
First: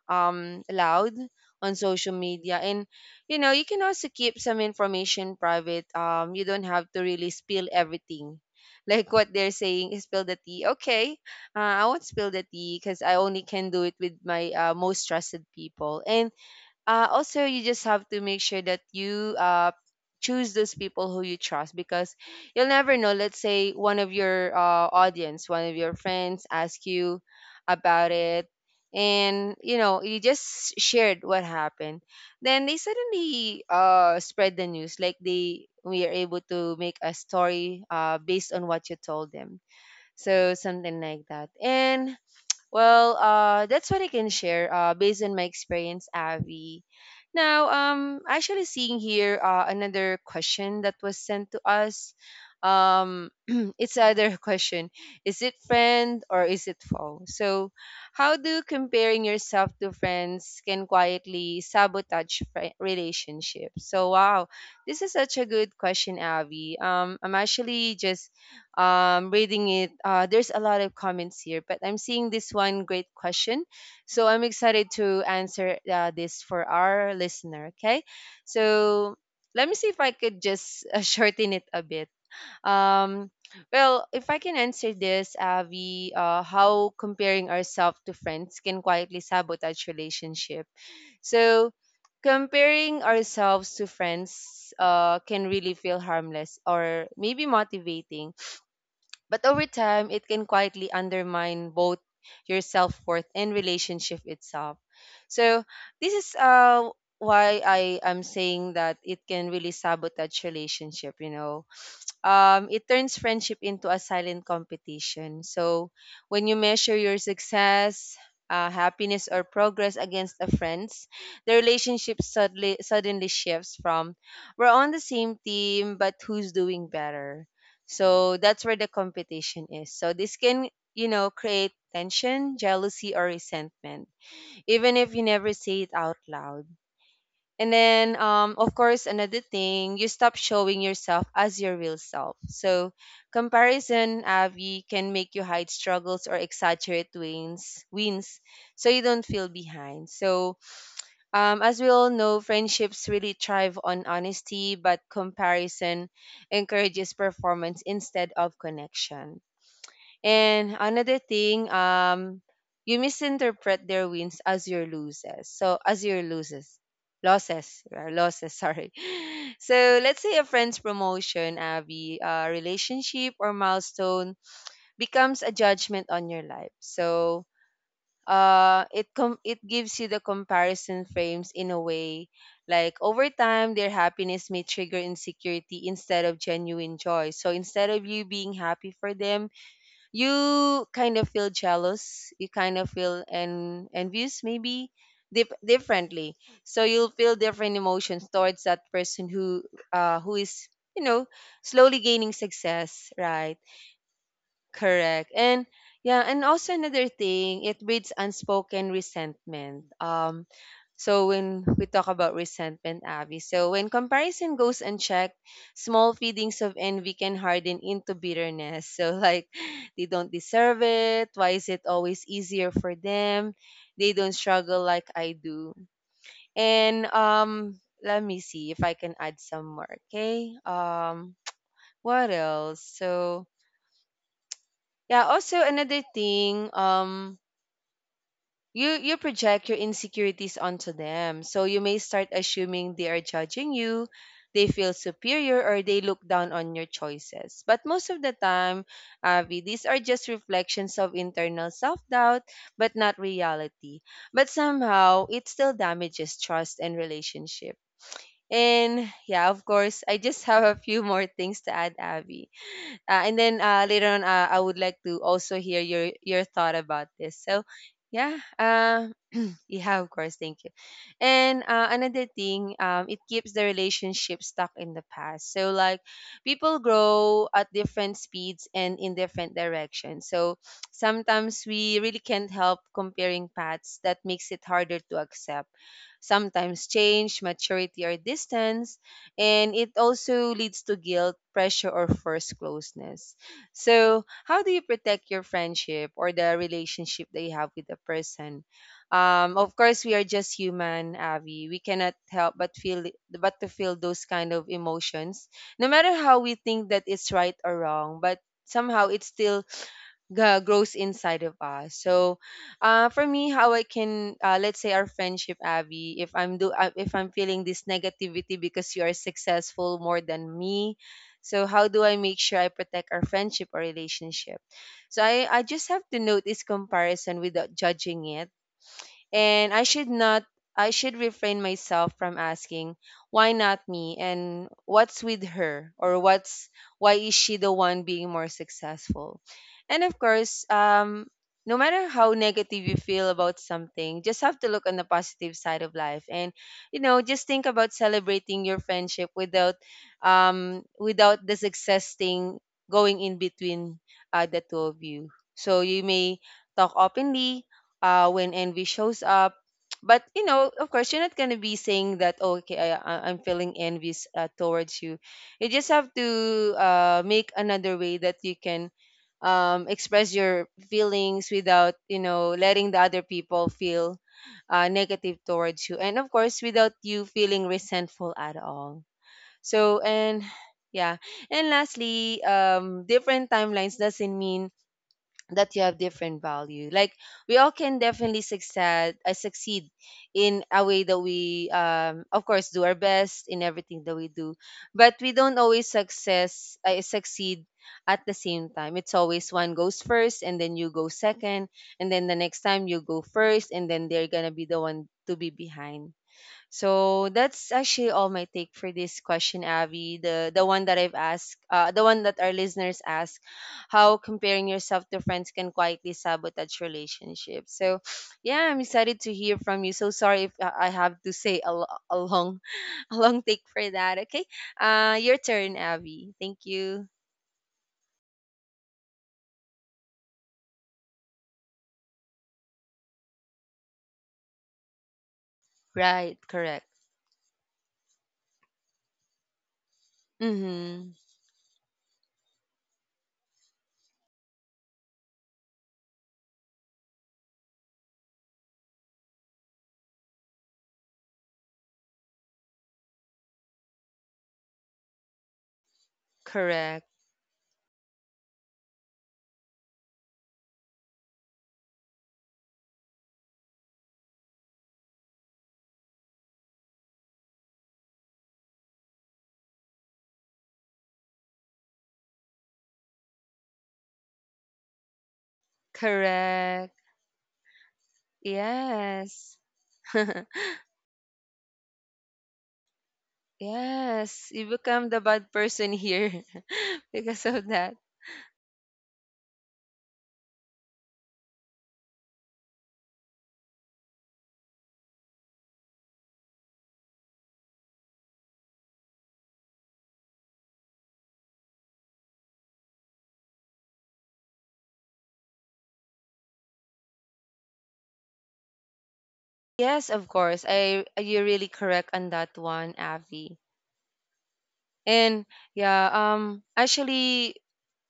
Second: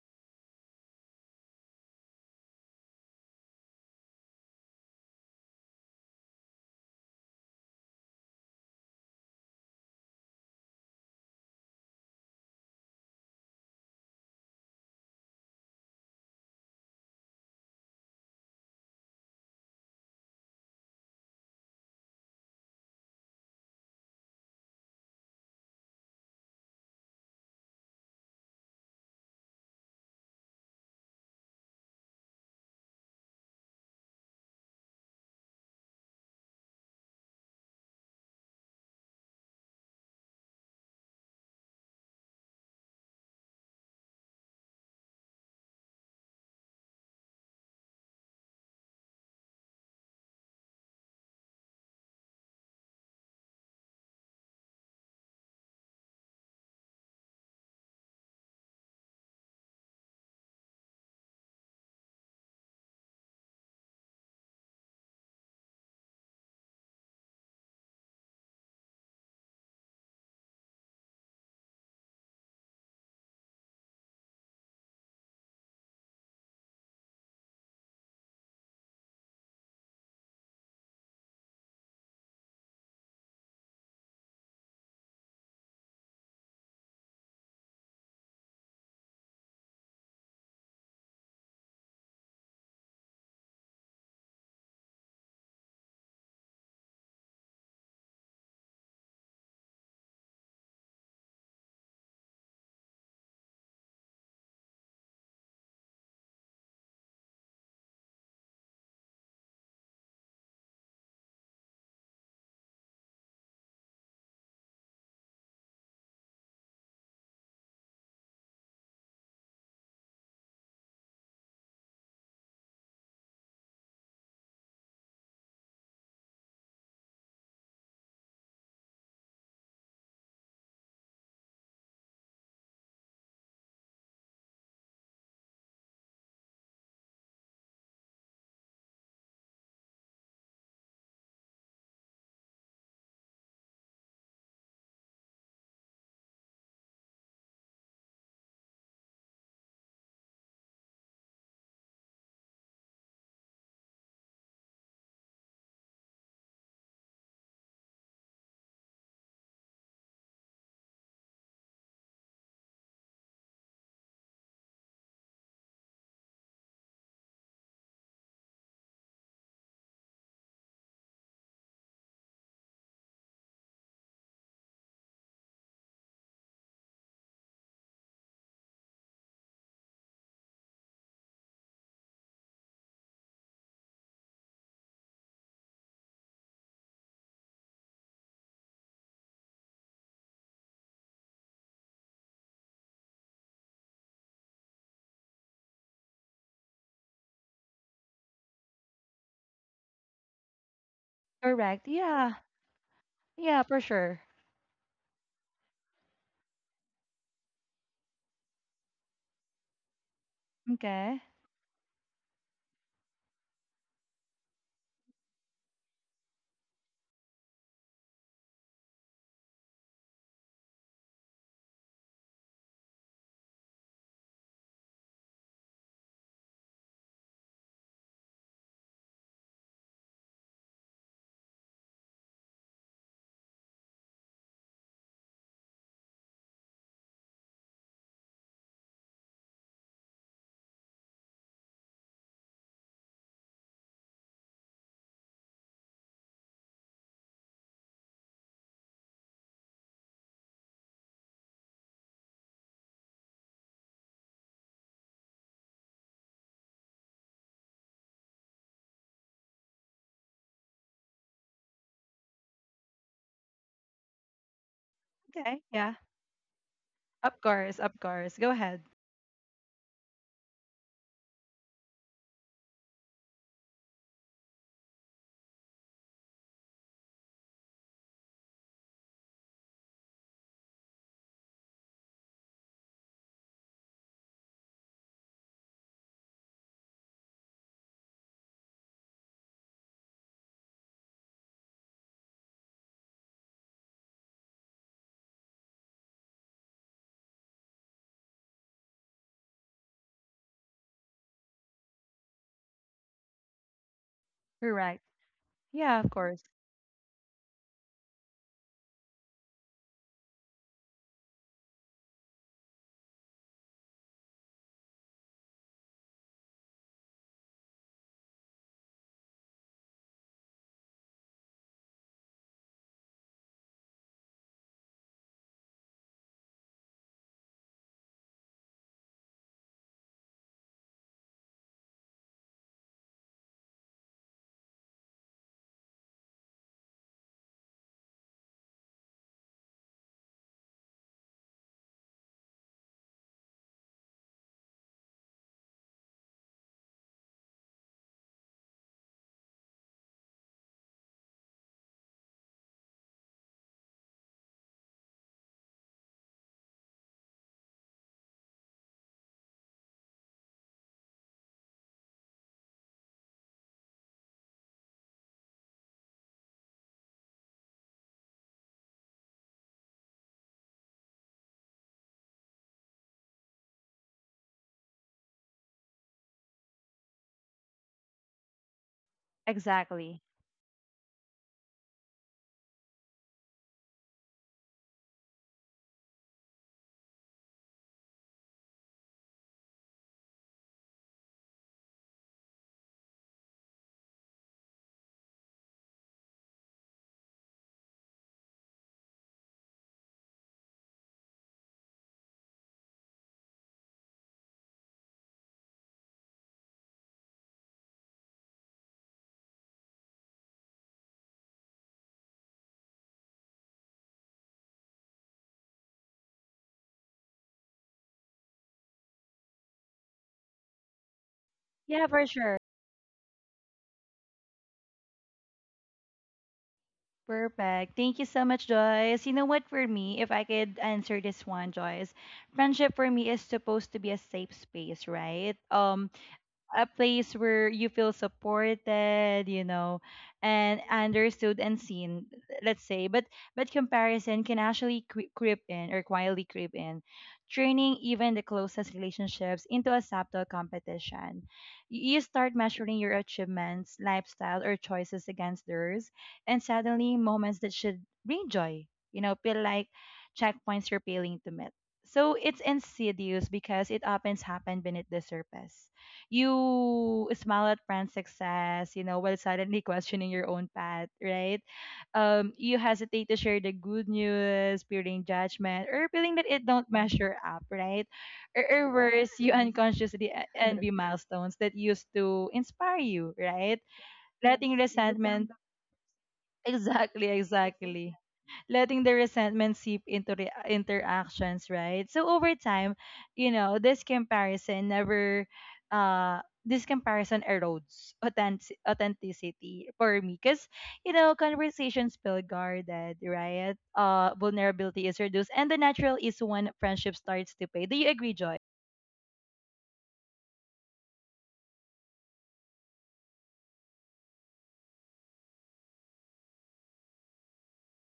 S2: loud on social media, and you know you can also keep some information private. You don't have to really spill everything. Like what they're saying, is spill the tea. Okay, I won't spill the tea because I only can do it with my most trusted people. And also you just have to make sure that you choose those people who you trust, because you'll never know, let's say one of your audience, one of your friends ask you about it, and you know you just shared what happened, then they suddenly spread the news, like they we are able to make a story based on what you told them. So something like that. And well, that's what I can share based on my experience, Avi. Now, actually seeing here another question that was sent to us. Um, it's either a question: is it friend or is it foe? So, how do comparing yourself to friends can quietly sabotage relationships? So, wow, this is such a good question, Avi. I'm actually just reading it, there's a lot of comments here, but I'm seeing this one great question. So I'm excited to answer this for our listener. Okay. So let me see if I could just shorten it a bit. Um, well, if I can answer this, Avi, how comparing ourselves to friends can quietly sabotage relationship. So, comparing ourselves to friends can really feel harmless or maybe motivating, but over time, it can quietly undermine both your self worth and relationship itself. So, this is why I am saying that it can really sabotage relationship, you know. It turns friendship into a silent competition. So when you measure your success, happiness or progress against a friend's, the relationship suddenly shifts from we're on the same team but who's doing better. So that's where the competition is. So this can, you know, create tension, jealousy or resentment, even if you never say it out loud. And then, of course, another thing, you stop showing yourself as your real self. So, comparison, Avi, can make you hide struggles or exaggerate wins so you don't feel behind. So, as we all know, friendships really thrive on honesty, but comparison encourages performance instead of connection. And another thing, you misinterpret their wins as your loses. So as your loses, losses, losses. Sorry. So let's say a friend's promotion, Abby, relationship or milestone becomes a judgment on your life. So it gives you the comparison frames in a way. Like over time, their happiness may trigger insecurity instead of genuine joy. So instead of you being happy for them, you kind of feel jealous, you kind of feel envious, maybe differently. So you'll feel different emotions towards that person who is, you know,
S1: Correct.
S2: slowly gaining
S1: Yeah.
S2: success, right?
S1: Yeah, for sure.
S2: Correct. And yeah, and also another thing, it breeds unspoken resentment.
S1: Okay.
S2: So when we talk about resentment, Abby, so when comparison goes unchecked, small feelings of envy can harden into bitterness. So like they don't deserve it. Why is it always easier for them? They don't struggle like I do. And let me see if I can add some more. Okay. What else? So yeah, also another thing, you project your insecurities onto them. So you may start assuming they are judging you, they feel superior or they look down on your choices. But most of the time, Avi, these are just reflections of internal self-doubt but not reality. But somehow it still damages trust and relationship. And yeah, of course, I just have a few more things to add, Avi. And then later on, I would like to also
S1: Okay.
S2: hear
S1: Yeah.
S2: your thought about this.
S1: Of
S2: So,
S1: course. Of
S2: yeah.
S1: course. Go ahead.
S2: Yeah, of course. Thank you. And another thing, it keeps the relationship stuck in the past. So, like, people grow at different speeds and in different directions. So, sometimes we really can't help comparing paths that makes it harder to accept. Sometimes change, maturity, or distance. And it also leads to guilt, pressure, or forced closeness. So, how do you protect your friendship or the relationship that you have with the person? Of course, we are just human, Avi, we cannot help but feel but to feel those kind of
S1: Correct.
S2: emotions, no
S1: Yeah, of
S2: matter how
S1: course.
S2: we think that it's right or wrong, but somehow it still grows inside of us. So for me, how I can let's say our friendship, Abby. If I'm do if I'm feeling this negativity because you are successful more than me, so how do I make sure I protect our friendship or relationship? So I just have to notice comparison without judging it, and I should not, I should refrain myself from asking why not me, and what's with her, or what's, why is she the one being more successful. And of course, no matter how negative you feel about something, just have to look on the positive side of life, and you know, just think about celebrating your friendship without without the success thing going in between the two of you. So you may talk openly when envy shows up. But you know, of course, you're not gonna be saying that. "Oh, okay, I'm feeling envious towards you." You just have to make another way that you can express your feelings without, you know, letting the other people feel negative towards you, and of course, without you feeling resentful at all. So,
S1: Exactly.
S2: and yeah, and lastly, different timelines doesn't mean that you have different value. Like we all can definitely succeed succeed in a way that we, of course, do our best in everything that we do, but we don't always success succeed at the same time. It's always one goes first and then you go second, and then the next time you go first and then they're gonna be the one to be behind. So that's actually all my take for this question, Abby. The one that I've asked, the one that our listeners ask, how comparing yourself to friends can quietly sabotage relationships. So, yeah, I'm excited to hear from you. So sorry if I have to say
S1: Yeah,
S2: a
S1: for sure.
S2: long, a long take for that. Okay, your turn, Abby. Thank you.
S1: Perfect. Thank you so much, Joyce. You know what, for me, if I could answer this one, Joyce, friendship for me is supposed to be a safe space, right? Um,
S2: Right, correct.
S1: a place where you feel supported, you know, and
S2: Mm-hmm.
S1: understood and seen, let's say. But comparison can actually creep in or quietly creep in, turning even the closest relationships into a subtle competition. You start measuring your achievements, lifestyle, or choices against theirs, and
S2: Correct,
S1: suddenly moments that should bring joy, you know, feel like checkpoints you're failing to meet. So it's insidious because it often happens beneath the surface. You smile at brand success, you know, while suddenly questioning your own path, right? You hesitate to share the good news, fearing judgment, or feeling that it don't
S2: correct.
S1: measure up, right? Or worse, you
S2: Yes.
S1: unconsciously envy milestones that used to inspire you, right?
S2: Yes, you
S1: Letting
S2: become the
S1: resentment,
S2: bad person here
S1: exactly,
S2: because of that.
S1: exactly, letting the resentment seep into the interactions, right? So over time, you know, this comparison never this comparison erodes authenticity for me because, you know, conversations feel guarded, right? Vulnerability is reduced and the natural is when friendship starts to pay. Do you agree, Joy?
S2: Yes, of course. I you're really correct on that one, Avi. And yeah, actually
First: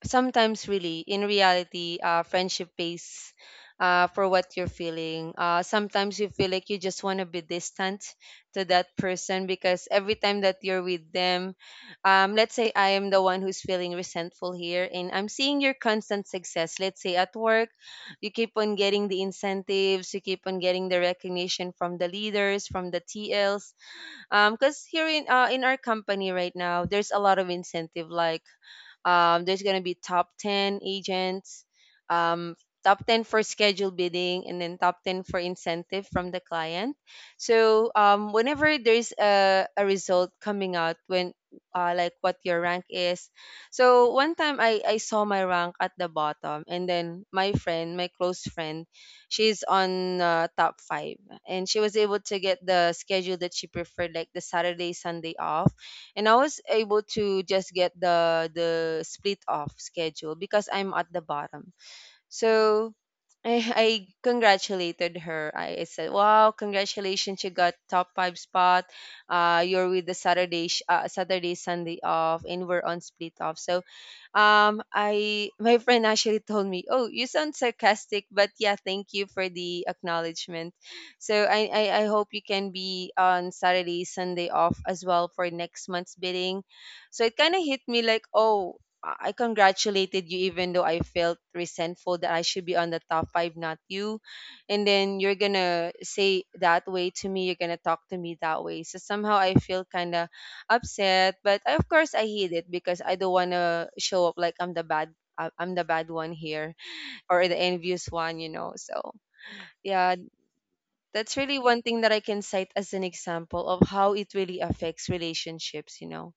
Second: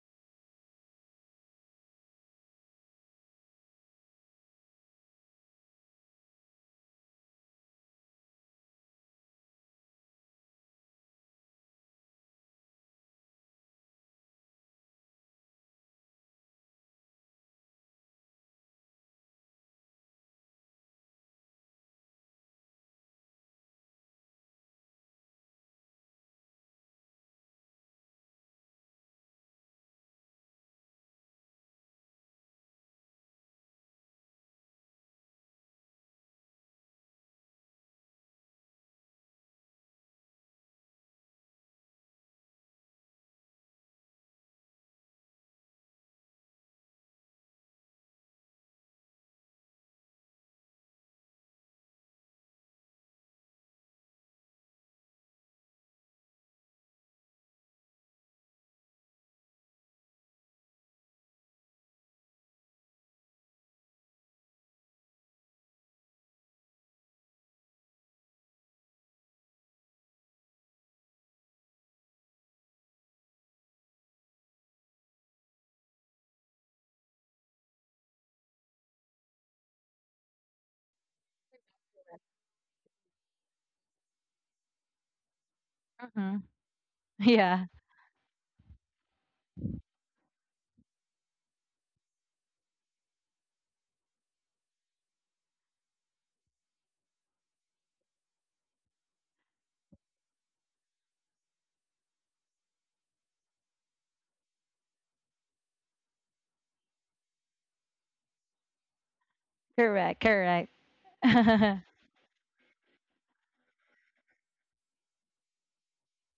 S2: sometimes really in reality friendship pays for what you're feeling. Sometimes you feel like you just want to be distant to that person because every time that you're with them, let's say I am the one who's feeling resentful here and I'm seeing your constant success, let's say at work. You keep on getting the incentives, you keep on getting the recognition from the leaders, from the T Ls, because here in our company right now there's a lot of incentive like, there's going to be top 10 agents, um, top 10 for scheduled bidding, and then top 10 for incentive from the client. So whenever there's a result coming out, when like what your rank is. So one time I saw my rank at the bottom, and then my friend, my close friend, she's on top five, and she was able to get the schedule that she preferred, like the Saturday, Sunday off. And I was able to just get the split off schedule because I'm at the bottom. So I congratulated her. I said, "Wow, congratulations! You got top five spot. You're with the Saturday, Sunday off, and we're on split off." So, I, my friend actually told me, "Oh, you sound sarcastic, but yeah, thank you for the acknowledgement." So I hope you can be on Saturday, Sunday off as well for next month's
S1: Hmm.
S2: bidding. So it kind of
S1: Yeah.
S2: hit me like, "Oh, I congratulated you even though I felt resentful that I should be on the top five, not you. And then you're gonna say that way to me, you're gonna talk to me that way." So somehow I feel kinda upset, but I, of course I hate it, because I don't wanna show up like I'm the I'm the bad one here, or the envious one, you know. So yeah,
S1: Correct, correct.
S2: that's really one thing that I can cite as an example of how it really affects relationships, you know.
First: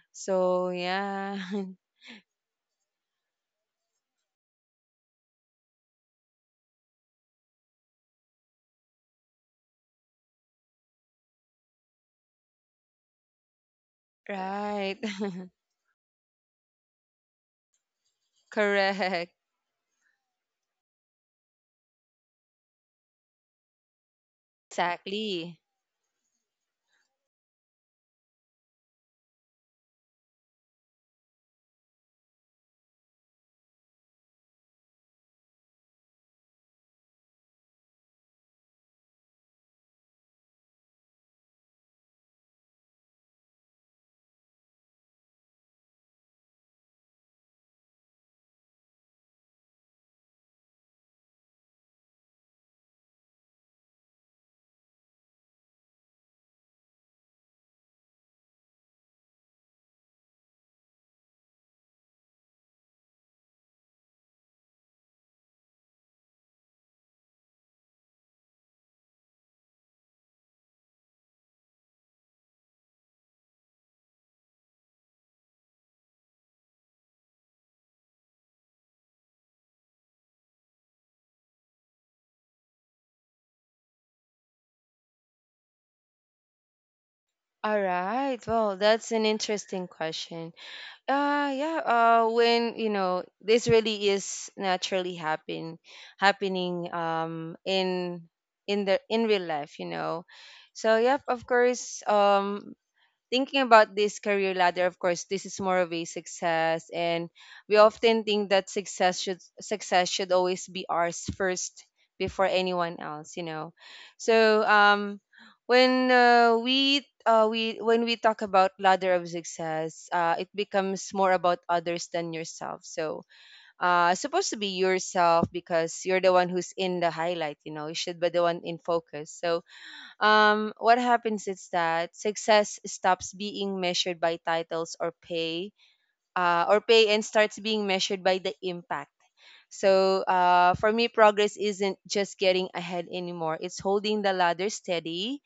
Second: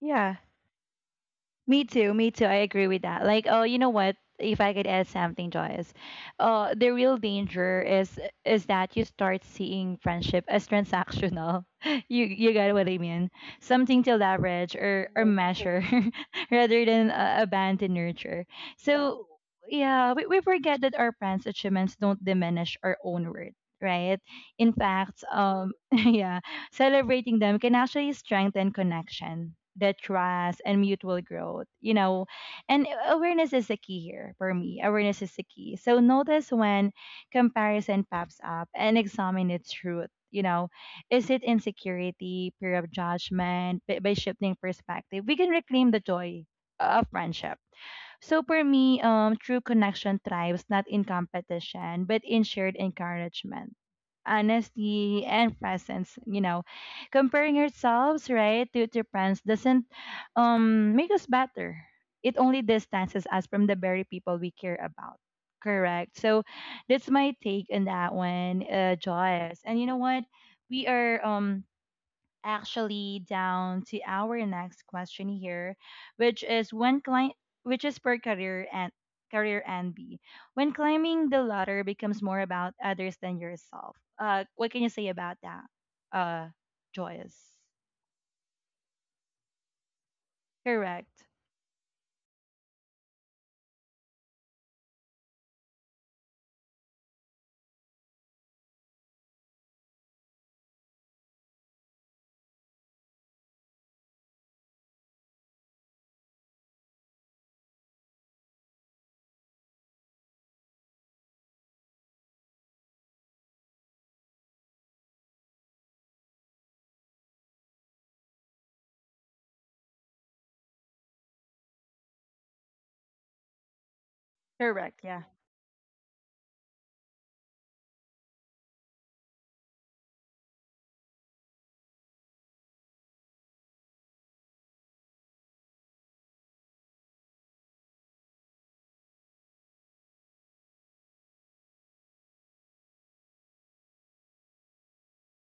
S1: Yeah.
S2: So yeah,
S1: Me too, me too. I agree with that. Like, oh, you know what? If I could add something, Joyce, the real danger is that you start seeing friendship as transactional. You got what I mean? Something to leverage
S2: right.
S1: or measure, rather than a band to nurture. So
S2: Correct.
S1: yeah, we forget that our friends' achievements don't diminish our own worth, right? In fact,
S2: Exactly.
S1: yeah, celebrating them can actually strengthen connection, the trust, and mutual growth, you know. And awareness is the key here for me. Awareness is the key. So notice when comparison pops up and examine its truth. You know, is it insecurity, fear of judgment? By shifting perspective, we can reclaim the joy of friendship. So for me, true connection thrives not in competition, but in shared encouragement, honesty and presence, you know. Comparing ourselves, right, to friends doesn't make us better. It only distances us from the very people we care about. Correct. So that's my take on that one, uh, Joyce. And you know what, we are actually down to our next question here, which is which is per career and career and B. When climbing the ladder becomes more about others than yourself. What can you say about that? Uh, Joyous.
S2: All right. Well, that's an interesting question.
S1: Correct.
S2: Yeah, when, you know, this really is naturally happening in real life, you know. So, yep, of course, thinking about this career ladder, of course, this is more of a success, and we often think that success should always be ours first before anyone else, you know. So when we talk about ladder of success, it becomes more about others than yourself. So supposed to be
S1: Correct. Yeah.
S2: yourself, because you're the one who's in the highlight. You know, you should be the one in focus. So what happens is that success stops being measured by titles or pay, and starts being measured by the impact. So for me, progress isn't just getting ahead anymore. It's holding the ladder steady,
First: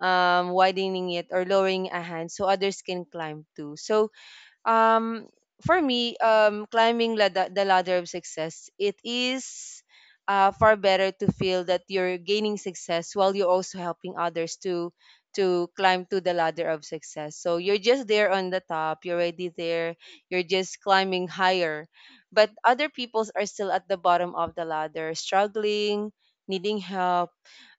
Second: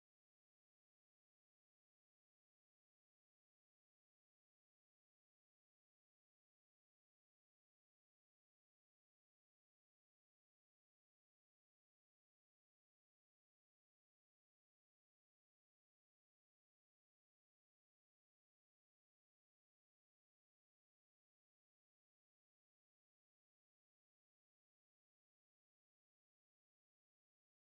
S2: widening it, or lowering a hand so others can climb too. So um for me climbing lada the ladder of success, it is far better to feel that you're gaining success while you're also helping others to climb to the ladder of success. So you're just there on the top, you're already there, you're just climbing higher, but other peoples are still at the bottom of the ladder, struggling, needing help.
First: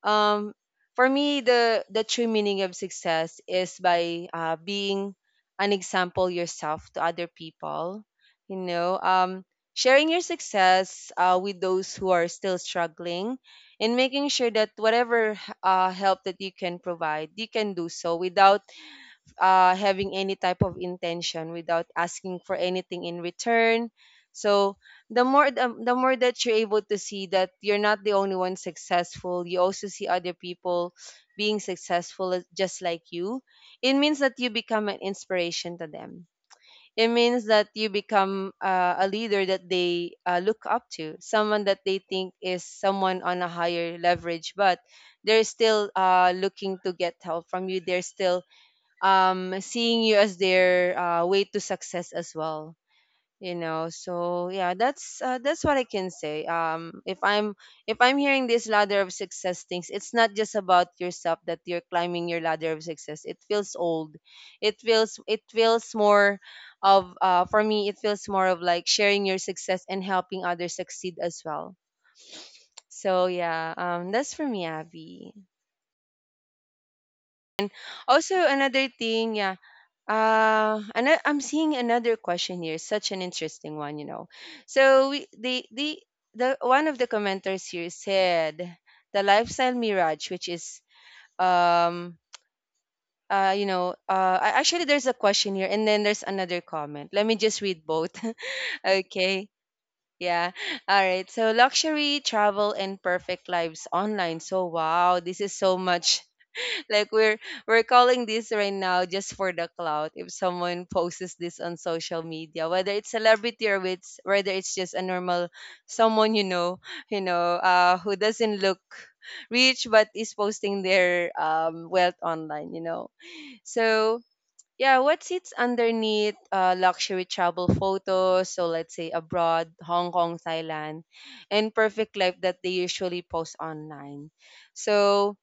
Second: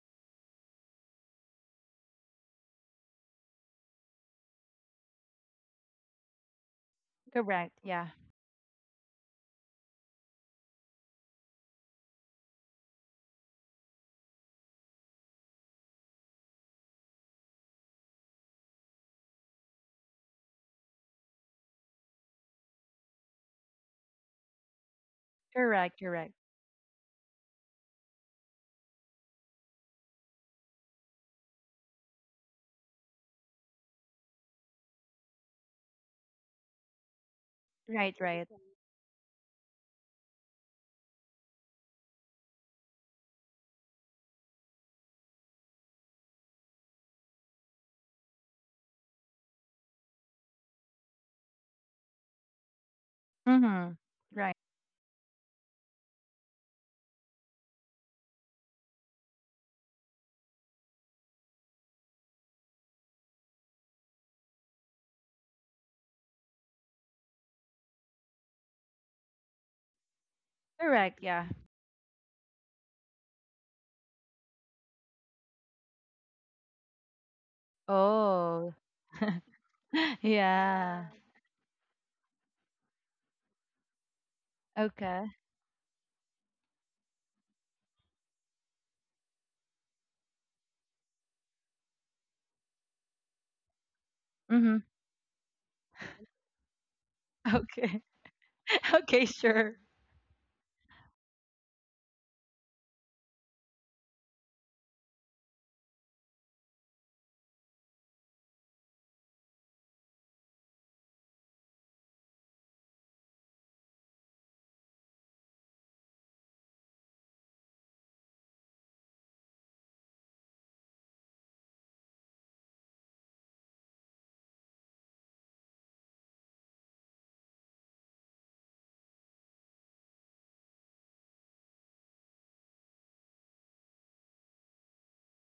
S2: um for me, the true meaning of success is by being an example yourself to other
S1: Correct.
S2: people,
S1: Yeah.
S2: you know. Sharing your success with those who are still struggling, and making sure that whatever help that you can provide, you can do so without having any type of intention, without asking for anything in return. So the
S1: Correct.
S2: more
S1: Correct.
S2: that you're able to see that you're not the only one successful, you also see other people being successful just like you. It means that you become an inspiration to them. It means that you
S1: Right. Right.
S2: become a leader that they look up to, someone that they think is someone on a higher leverage, but they're still looking to get help from you. They're still seeing you as their way to success as well, you know.
S1: Mm-hmm.
S2: So
S1: Right.
S2: yeah, that's what I can say. If I'm hearing this ladder of success things, it's not just about yourself that you're climbing your ladder of success. It feels old, it feels more of, for me it feels more of like sharing your success and helping others succeed
S1: Correct.
S2: as
S1: Yeah.
S2: well. So yeah, that's for me, Abby. Also
S1: Oh.
S2: another thing, yeah.
S1: Yeah.
S2: And I'm seeing another question here. Such an interesting one, you know. So
S1: Okay.
S2: we, the one of the commenters here said the lifestyle mirage, which is um
S1: Mm-hmm.
S2: actually there's a question here and then there's another comment. Let me just read
S1: Okay.
S2: both.
S1: Okay.
S2: Okay.
S1: Sure.
S2: Yeah. All right. So luxury travel and perfect lives online. So wow, this is so much like we're calling this right now just for the clout. If someone posts this on social media, whether it's celebrity or it's just a normal someone, you know, who doesn't look rich but is posting their wealth online, you know. So yeah, what sits underneath luxury travel photos? So let's say abroad, Hong Kong, Thailand, and perfect life that they usually post online. So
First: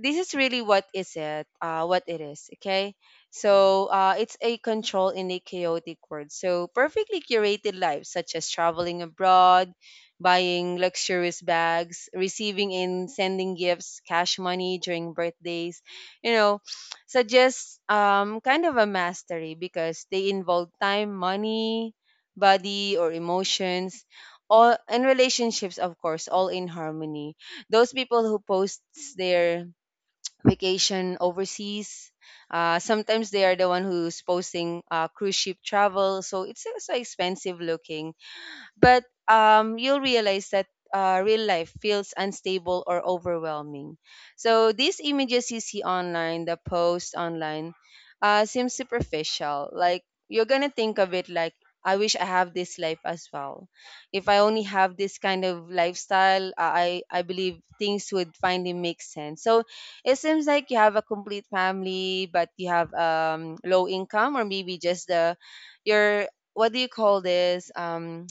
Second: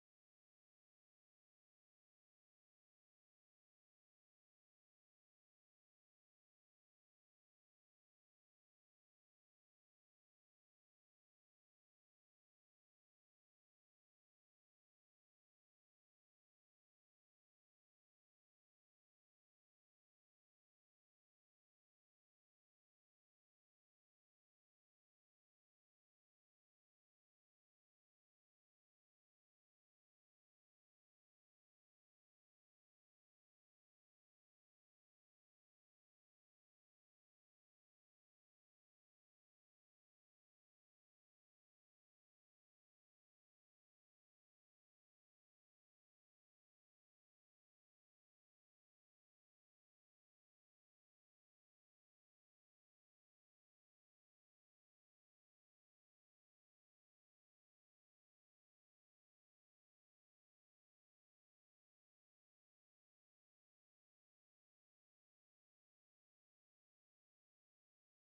S2: this is really what it is. Okay, so it's a control in a chaotic world. So perfectly curated lives, such as traveling abroad, buying luxurious bags, receiving and sending gifts, cash money during birthdays, you know, suggests kind of a mastery, because they involve time, money, body or emotions, all and relationships, of course, all in harmony. Those people who post their vacation overseas. Sometimes they are the one who's posting cruise ship travel, so it's so expensive looking. But you'll realize that real life feels unstable or overwhelming. So these images you see online, the post online, seems superficial. Like, you're gonna think of it like, "I wish I have this life as well. If I only have this kind of lifestyle, I believe things would finally make sense." So it seems like you have a complete family, but you have low income, or maybe just the your what do you call this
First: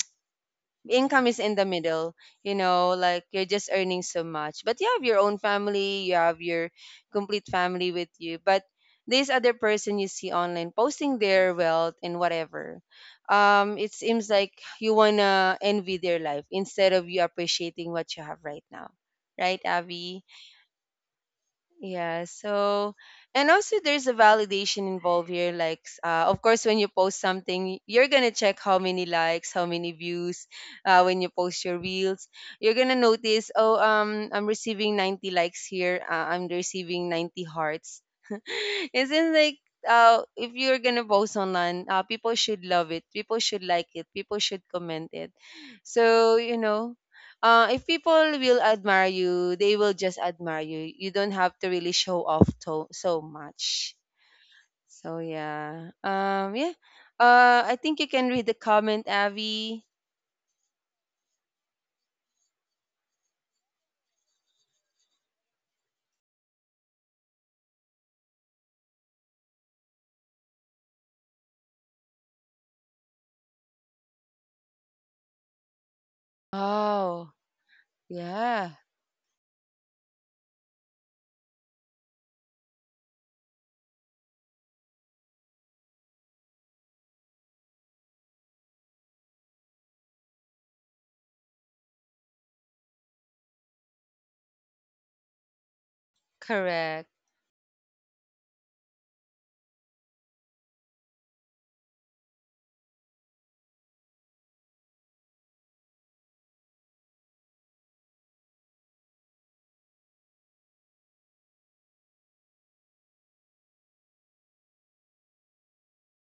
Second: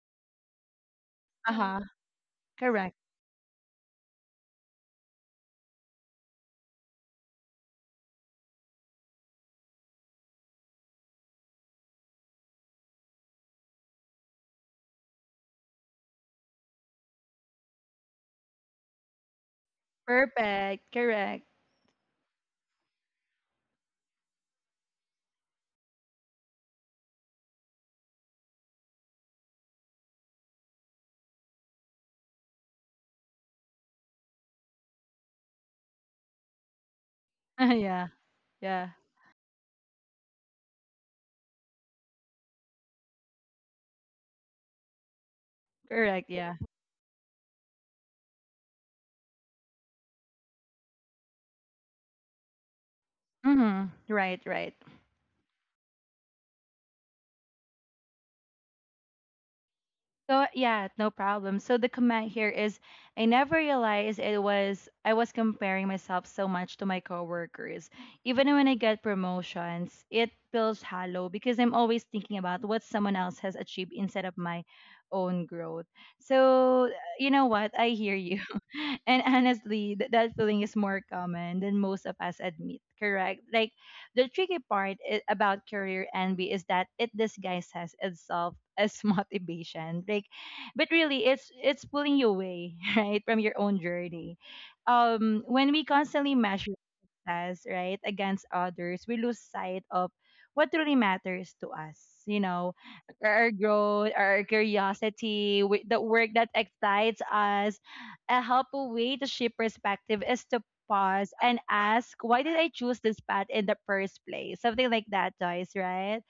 S2: income is
S1: Uh
S2: in the
S1: huh.
S2: middle, you know,
S1: Correct.
S2: like you're just earning so much, but you have your own family, you have your complete family with you. But this other person you see online posting their wealth and whatever, it seems like you wanna envy their life instead of you appreciating what you have right now, right, Avi?
S1: Perfect. Correct.
S2: Yeah. So, and also there's a validation involved here. Like, of course, when you post something, you're gonna check how many likes, how many views. When you post your reels, you're gonna notice, oh, I'm receiving 90 likes here. I'm receiving 90 hearts.
S1: Yeah. Yeah.
S2: Isn't like, if you're gonna post online, people should love it, people should like it, people should comment it.
S1: Correct.
S2: So
S1: Yeah.
S2: you know, if people will admire you, they will just admire you. You don't have to really show off so
S1: Hmm.
S2: much.
S1: Right. Right.
S2: So yeah, yeah. I think you can read the comment, Abby.
S1: So yeah, no problem. So the comment here is, I never realized it was I was comparing myself so much to my coworkers. Even when I get promotions, it feels hollow because I'm always thinking about what someone else has achieved instead of my own growth. So you
S2: Oh,
S1: know what? I hear you.
S2: yeah,
S1: And honestly, that feeling is more common than most of us admit, correct? Like, the tricky part about career envy is that it disguises itself as motivation. Like, but really, it's pulling you away, right, from your own journey. When we constantly measure
S2: correct,
S1: success, right, against others, we lose sight of what truly matters to us. You know, our growth, our curiosity, the work that excites us. A helpful way to shift perspective is to pause and ask, why did I choose this path in the first place? Something like that, Joyce, right?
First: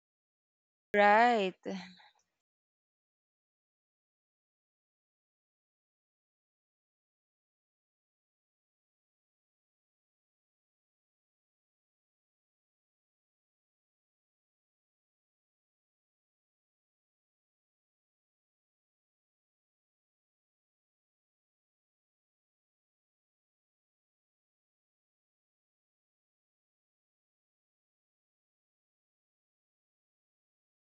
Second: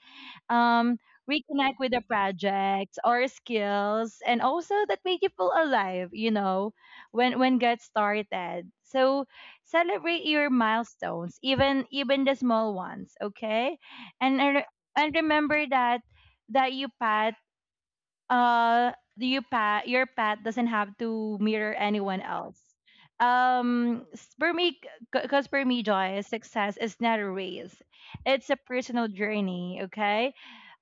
S1: Um,
S2: right.
S1: reconnect with the projects or skills and also that make you feel alive, you know, when get started. So celebrate your milestones, even even the small ones, okay? And I re- and remember that you path uh you pet your pet doesn't have to mirror anyone else. For me, because for me, Joy, success is not a race. It's a personal journey, okay?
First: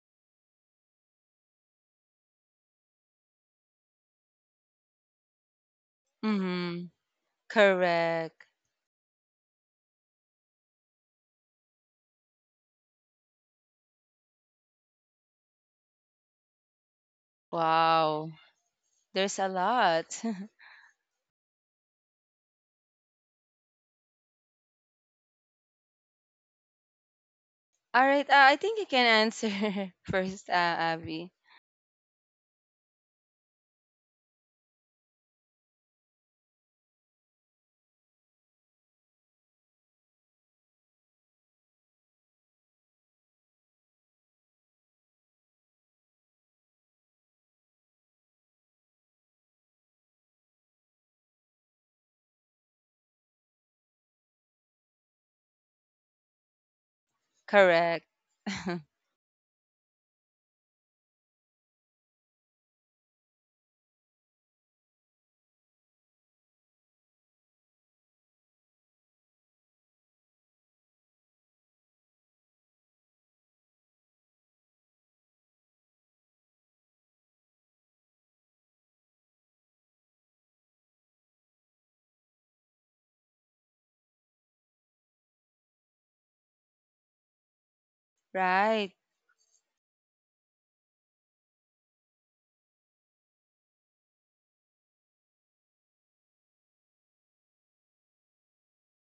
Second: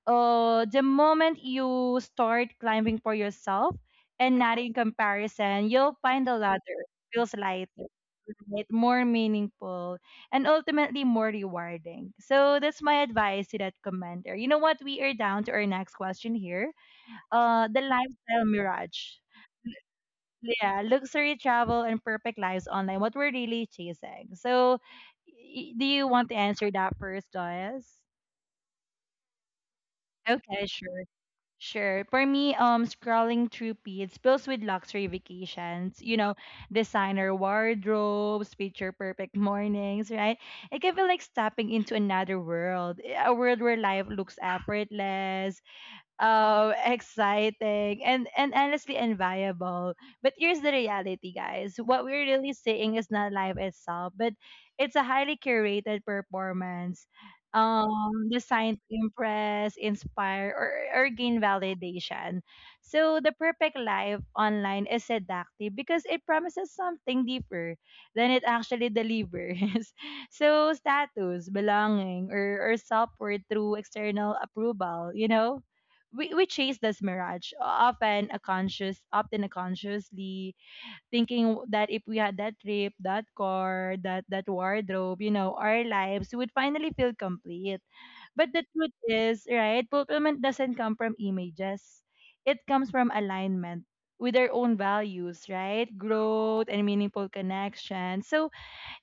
S1: Uh, the moment you start climbing for yourself and not in comparison, you'll find the ladder
S2: Mm-hmm.
S1: feels lighter,
S2: Correct.
S1: right? More meaningful and ultimately more rewarding. So that's my advice to that commenter. You know what, we are down to our next question here, uh, the
S2: Wow,
S1: lifestyle mirage.
S2: there's a lot.
S1: Yeah, luxury travel and perfect lives online. What we're really chasing. So, do you want to answer that first, Joyce?
S2: All right, I think you can answer first,
S1: Okay, sure.
S2: Abby.
S1: Sure. For me, scrolling through feeds fills with luxury vacations, you know, designer wardrobes, picture perfect mornings, right? It can feel like stepping into another world, eh, a world where life looks effortless, um, exciting and honestly enviable. But here's the reality, guys, what we're really seeing is not life itself, but it's a highly curated performance,
S2: Correct.
S1: um, designed to impress, inspire, or gain validation. So the perfect life online is seductive because it promises something deeper than it actually delivers. So status, belonging, or self-worth through external approval, you know. We chase this mirage often a conscious, often a consciously thinking that if we had that trip, that car, that that wardrobe, you know, our lives would finally feel complete. But the
S2: Right.
S1: truth is, right, fulfillment doesn't come from images. It comes from alignment with our own values, right? Growth and meaningful connection. So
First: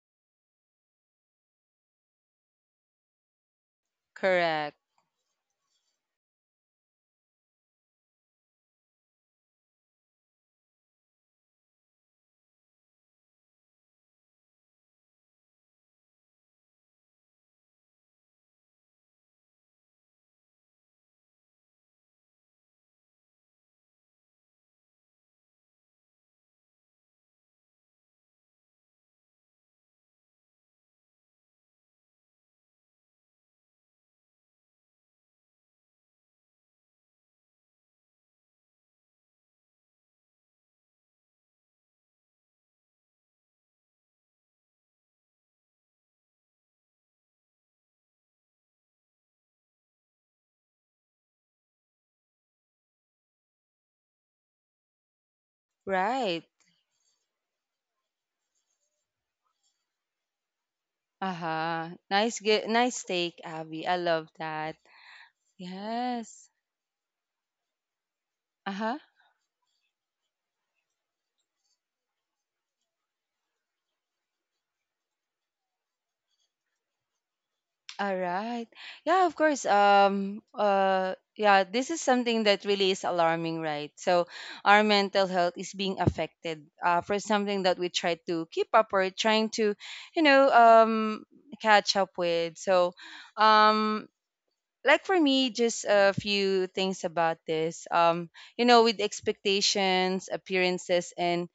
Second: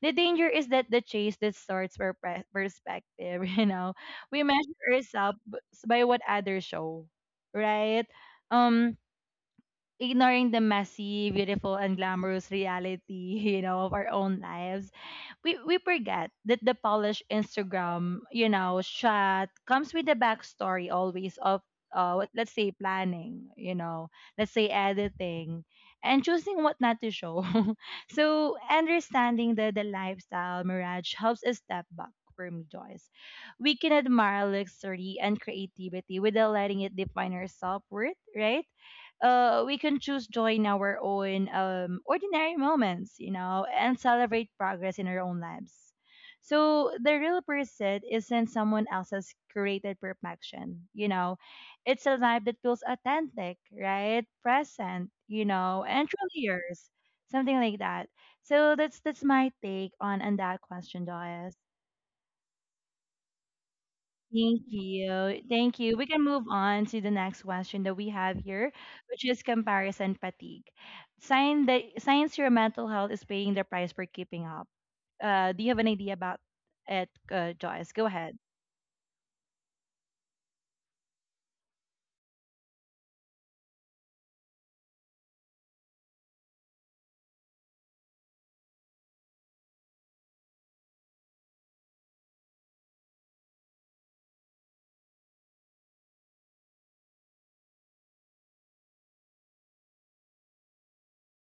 S1: the danger is that the chase distorts our perspective, you know. We
S2: Correct.
S1: measure ourselves by what others show, right? Um, ignoring the messy, beautiful, and glamorous reality, you know, of our own lives. We forget that the polished Instagram, you know, shot comes with the backstory always of uh, let's say planning, you know, let's say editing, and choosing what not to show. So understanding the lifestyle mirage helps us step back, for me, Joyce. We can admire luxury and creativity without letting it define our self worth, right? Uh, we can choose joy in our own ordinary moments, you know, and celebrate progress in our own lives. So the real pursuit isn't someone else's created perfection, you know. It's a life that feels authentic, right? Present, you know, and truly
S2: Right.
S1: yours. Something like that. So that's my take on that question, Joyce.
S2: Uh-huh. Nice nice take, Abby. I love
S1: Thank
S2: that.
S1: you. Thank you. We can move
S2: Yes.
S1: on to the next question that we have here,
S2: Uh-huh.
S1: which is comparison fatigue. Sign that science your mental health is paying the price for keeping up. Do you have an idea about it, Joyce? Go
S2: All
S1: ahead.
S2: right. Yeah, of course. Yeah, this is something that really is alarming, right? So our mental health is being affected for something that we try to keep up or trying to, you know, catch up with. So um like for me, just a few things about this. You know, with expectations, appearances and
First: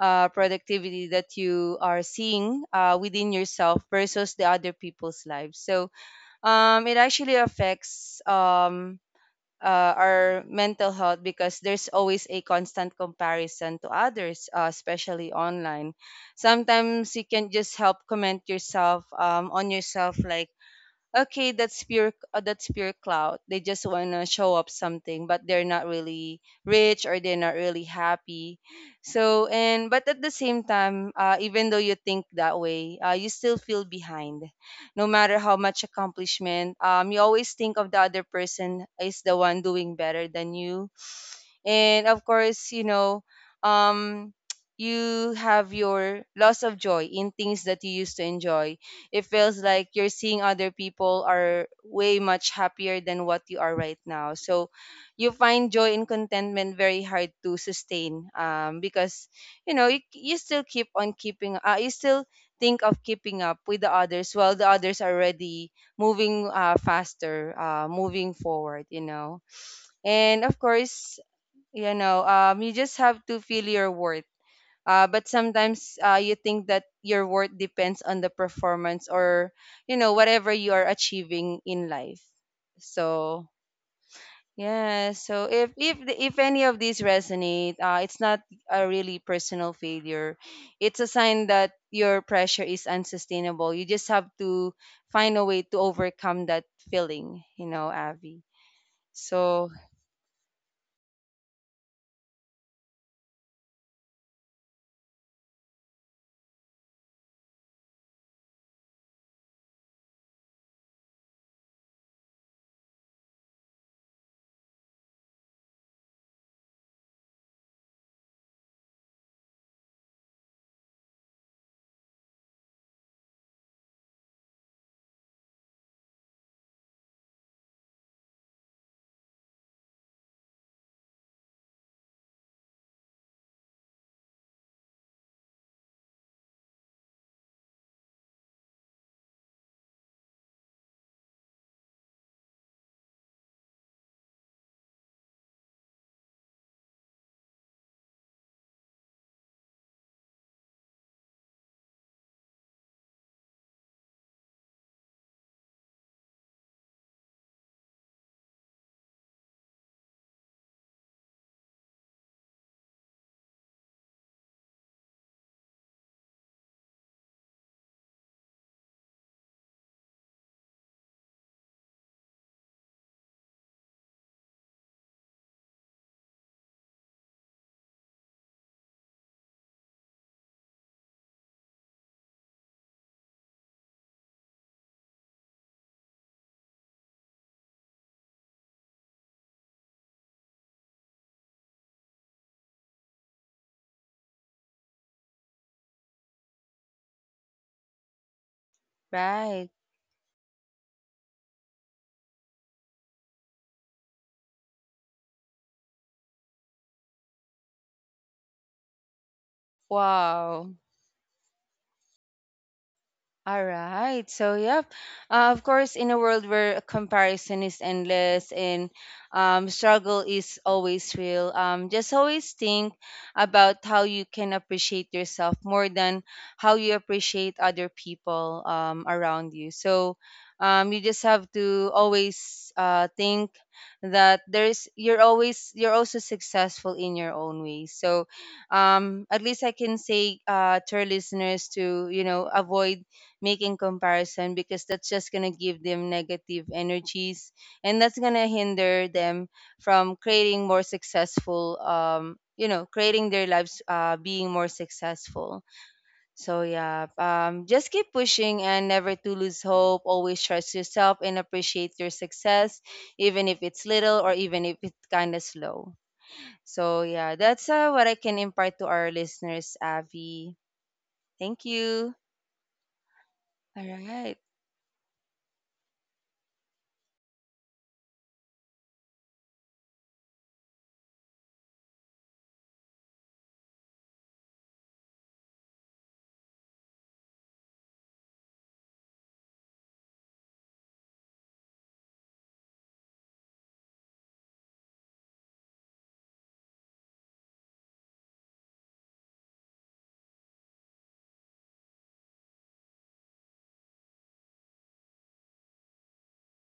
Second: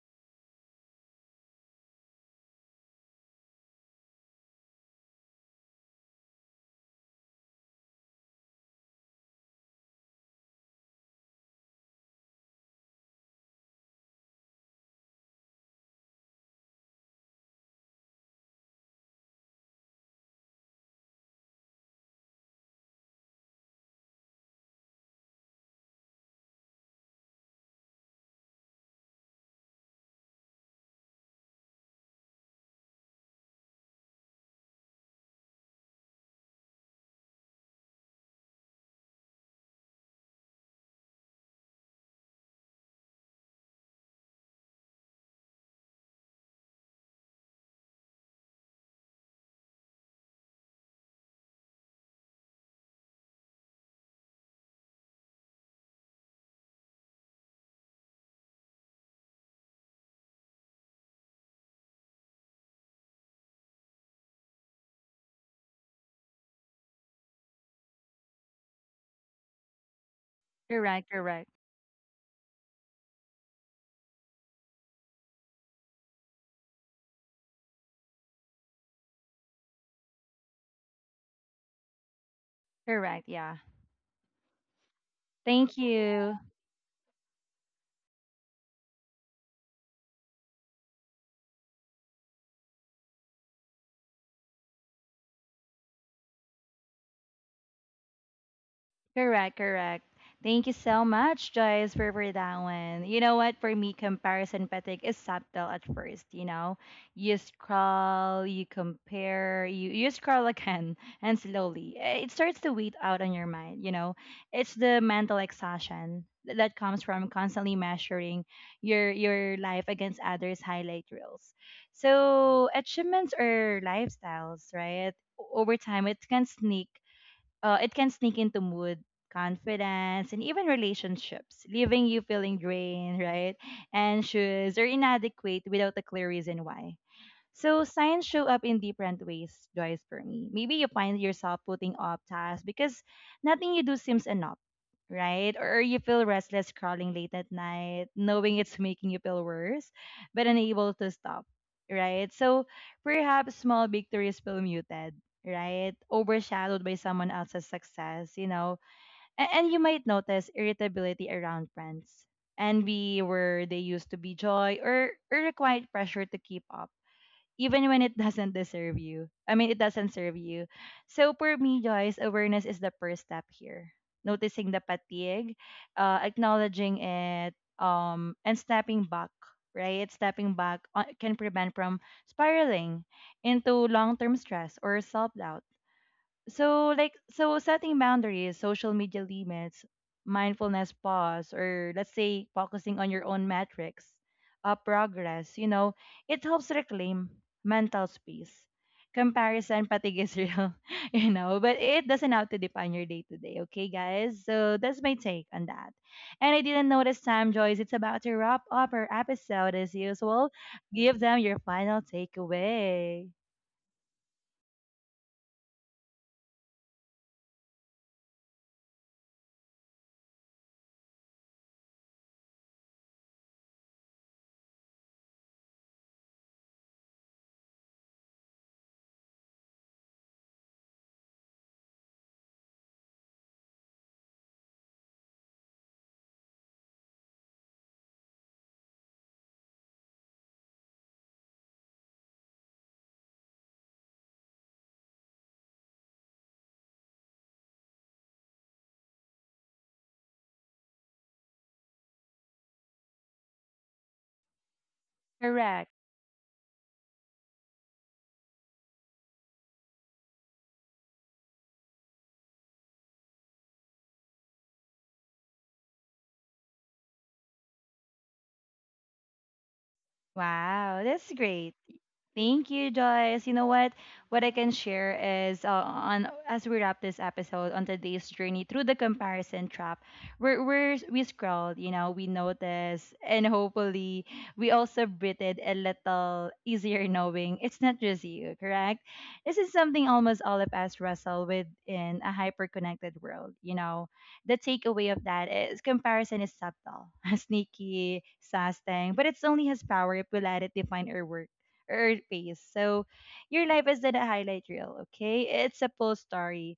S2: productivity that you are seeing within yourself versus the other people's lives. So it actually affects our mental health, because there's always a constant comparison to others, especially online. Sometimes you can just help comment yourself on yourself, like, "Okay, that's pure clout. They just want to show up something, but they're not really rich or they're not really happy." So, and but at the same time, even though you think that way, you still feel behind. No matter how much accomplishment, you always think of the other person is the one doing better than you. And of course, you know, um you have your loss of joy in things that you used to enjoy. It feels like you're seeing other people are way much happier than what you are right now. So you find joy and contentment very hard to sustain, because you know, you still keep on keeping you still think of keeping up with the others, while the others are already moving forward, you know. And of
S1: Correct,
S2: course,
S1: correct,
S2: you know, you just have to feel your worth, but sometimes you think that your worth depends on the performance or, you know, whatever you are achieving in life.
S1: correct.
S2: So
S1: Yeah.
S2: yeah, so
S1: Thank you.
S2: if any of these resonate, it's not a really personal failure, it's a sign that your pressure is unsustainable. You just have to find a way to overcome that feeling, you know, Abby.
S1: Correct,
S2: So
S1: correct. Thank you so much, Joyce, for that one. You know what? For me, comparison fatigue is subtle at first. You know, you scroll, you compare, you scroll again, and slowly, eh, it starts to weed out on your mind. You know, it's the mental exhaustion that comes from constantly measuring your life against others' highlight reels. So achievements or lifestyles, right? Over time, it can sneak into mood, confidence, and even relationships, leaving you feeling drained, right? Anxious or inadequate without a clear reason why. So signs show up in different ways, Joyce, for me. Maybe you find yourself putting off tasks because nothing you do seems enough, right? Or you feel restless crawling late at night, knowing it's making you feel worse, but unable to stop, right? So perhaps small victories feel muted, right? Overshadowed by someone else's success, you know? And you might notice irritability around friends, envy where they used to be joy, or a quiet pressure to keep up even when it doesn't deserve you. I mean, it doesn't serve you. So for me, Joyce, awareness is the first step here. Noticing the fatigue, acknowledging it, and stepping back. Right, stepping back, can prevent from spiraling into long-term stress or self-doubt. So, like, so setting boundaries, social media limits, mindfulness pause, or let's say focusing on your own metrics, progress, you know, it helps reclaim mental space.
S2: right,
S1: Comparison fatigue is real, you know, but it doesn't have to define your day to day, okay, guys? So that's my take on that. And I didn't notice time, Joyce. It's about to wrap up our episode as usual.
S2: wow.
S1: Give them your final takeaway.
S2: All right. So, yep. Of course, in a world where comparison is endless and struggle is always real, just always think about how you can appreciate yourself more than how you appreciate other people around you. So, you just have to always think that there's you're always, you're also successful in your own way. So, at least I can say to our listeners, to, you know, avoid making comparison, because that's just going to give them negative energies, and that's going to hinder them from creating more successful you know, creating their lives, being more successful.
S1: Correct.
S2: So yeah, just keep pushing and never to lose hope. Always trust yourself and appreciate your success, even if it's little or even if it's kind of slow. So yeah, that's what I can impart to our listeners, Avi.
S1: Wow, that's
S2: Thank
S1: great.
S2: you.
S1: Thank you, Joyce. You know
S2: All
S1: what?
S2: right.
S1: What I can share is on as we wrap this episode on today's journey through the comparison trap, we're, we scrolled, you know, we noticed, and hopefully we also breathed a little easier knowing it's not just you, correct? This is something almost all of us wrestle with in a hyper-connected world, you know. The takeaway of that is comparison is subtle, sneaky, sasting, but it's only has power if we let it define our work or our pace. So your life isn't a highlight reel, okay? It's a full story.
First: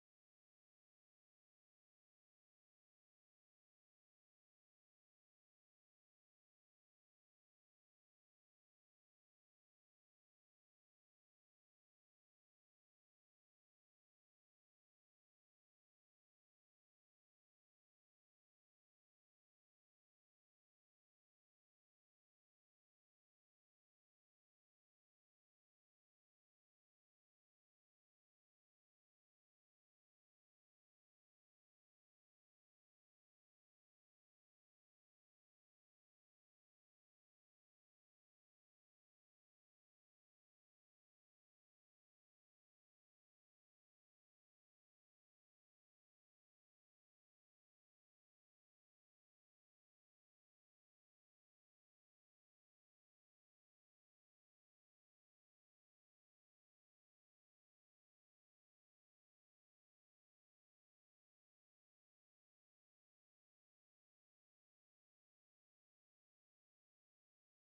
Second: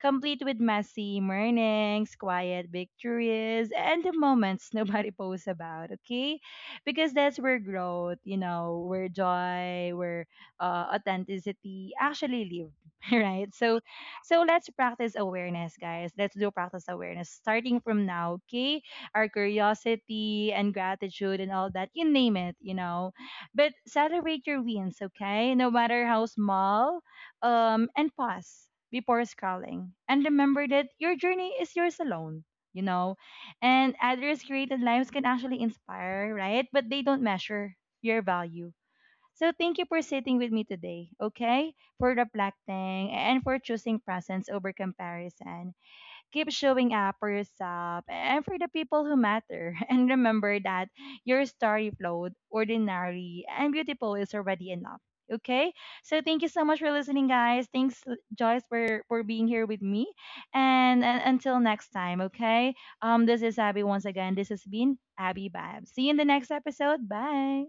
S1: Complete with messy mornings, quiet victories, and the moments nobody posts about, okay? Because that's where growth, you know, where joy, where authenticity actually live, right? So, so let's practice awareness, guys. Let's do practice awareness starting from now, okay? Our curiosity and gratitude and all that, you name it, you know. But celebrate your wins, okay? No matter how small, and pause before scrolling. And remember that your journey is yours alone, you know. And others' created lives can actually inspire, right? But they don't measure your value. So thank you for sitting with me today, okay? For reflecting and for choosing presence over comparison. Keep showing up for yourself and for the people who matter. And remember that your story flowed, ordinary, and beautiful is already enough. Okay, so thank you so much for listening, guys. Thanks, Joyce, for being here with me. And until next time, okay? This is Abby once again. This has been Abby Babs. See you in the next episode. Bye.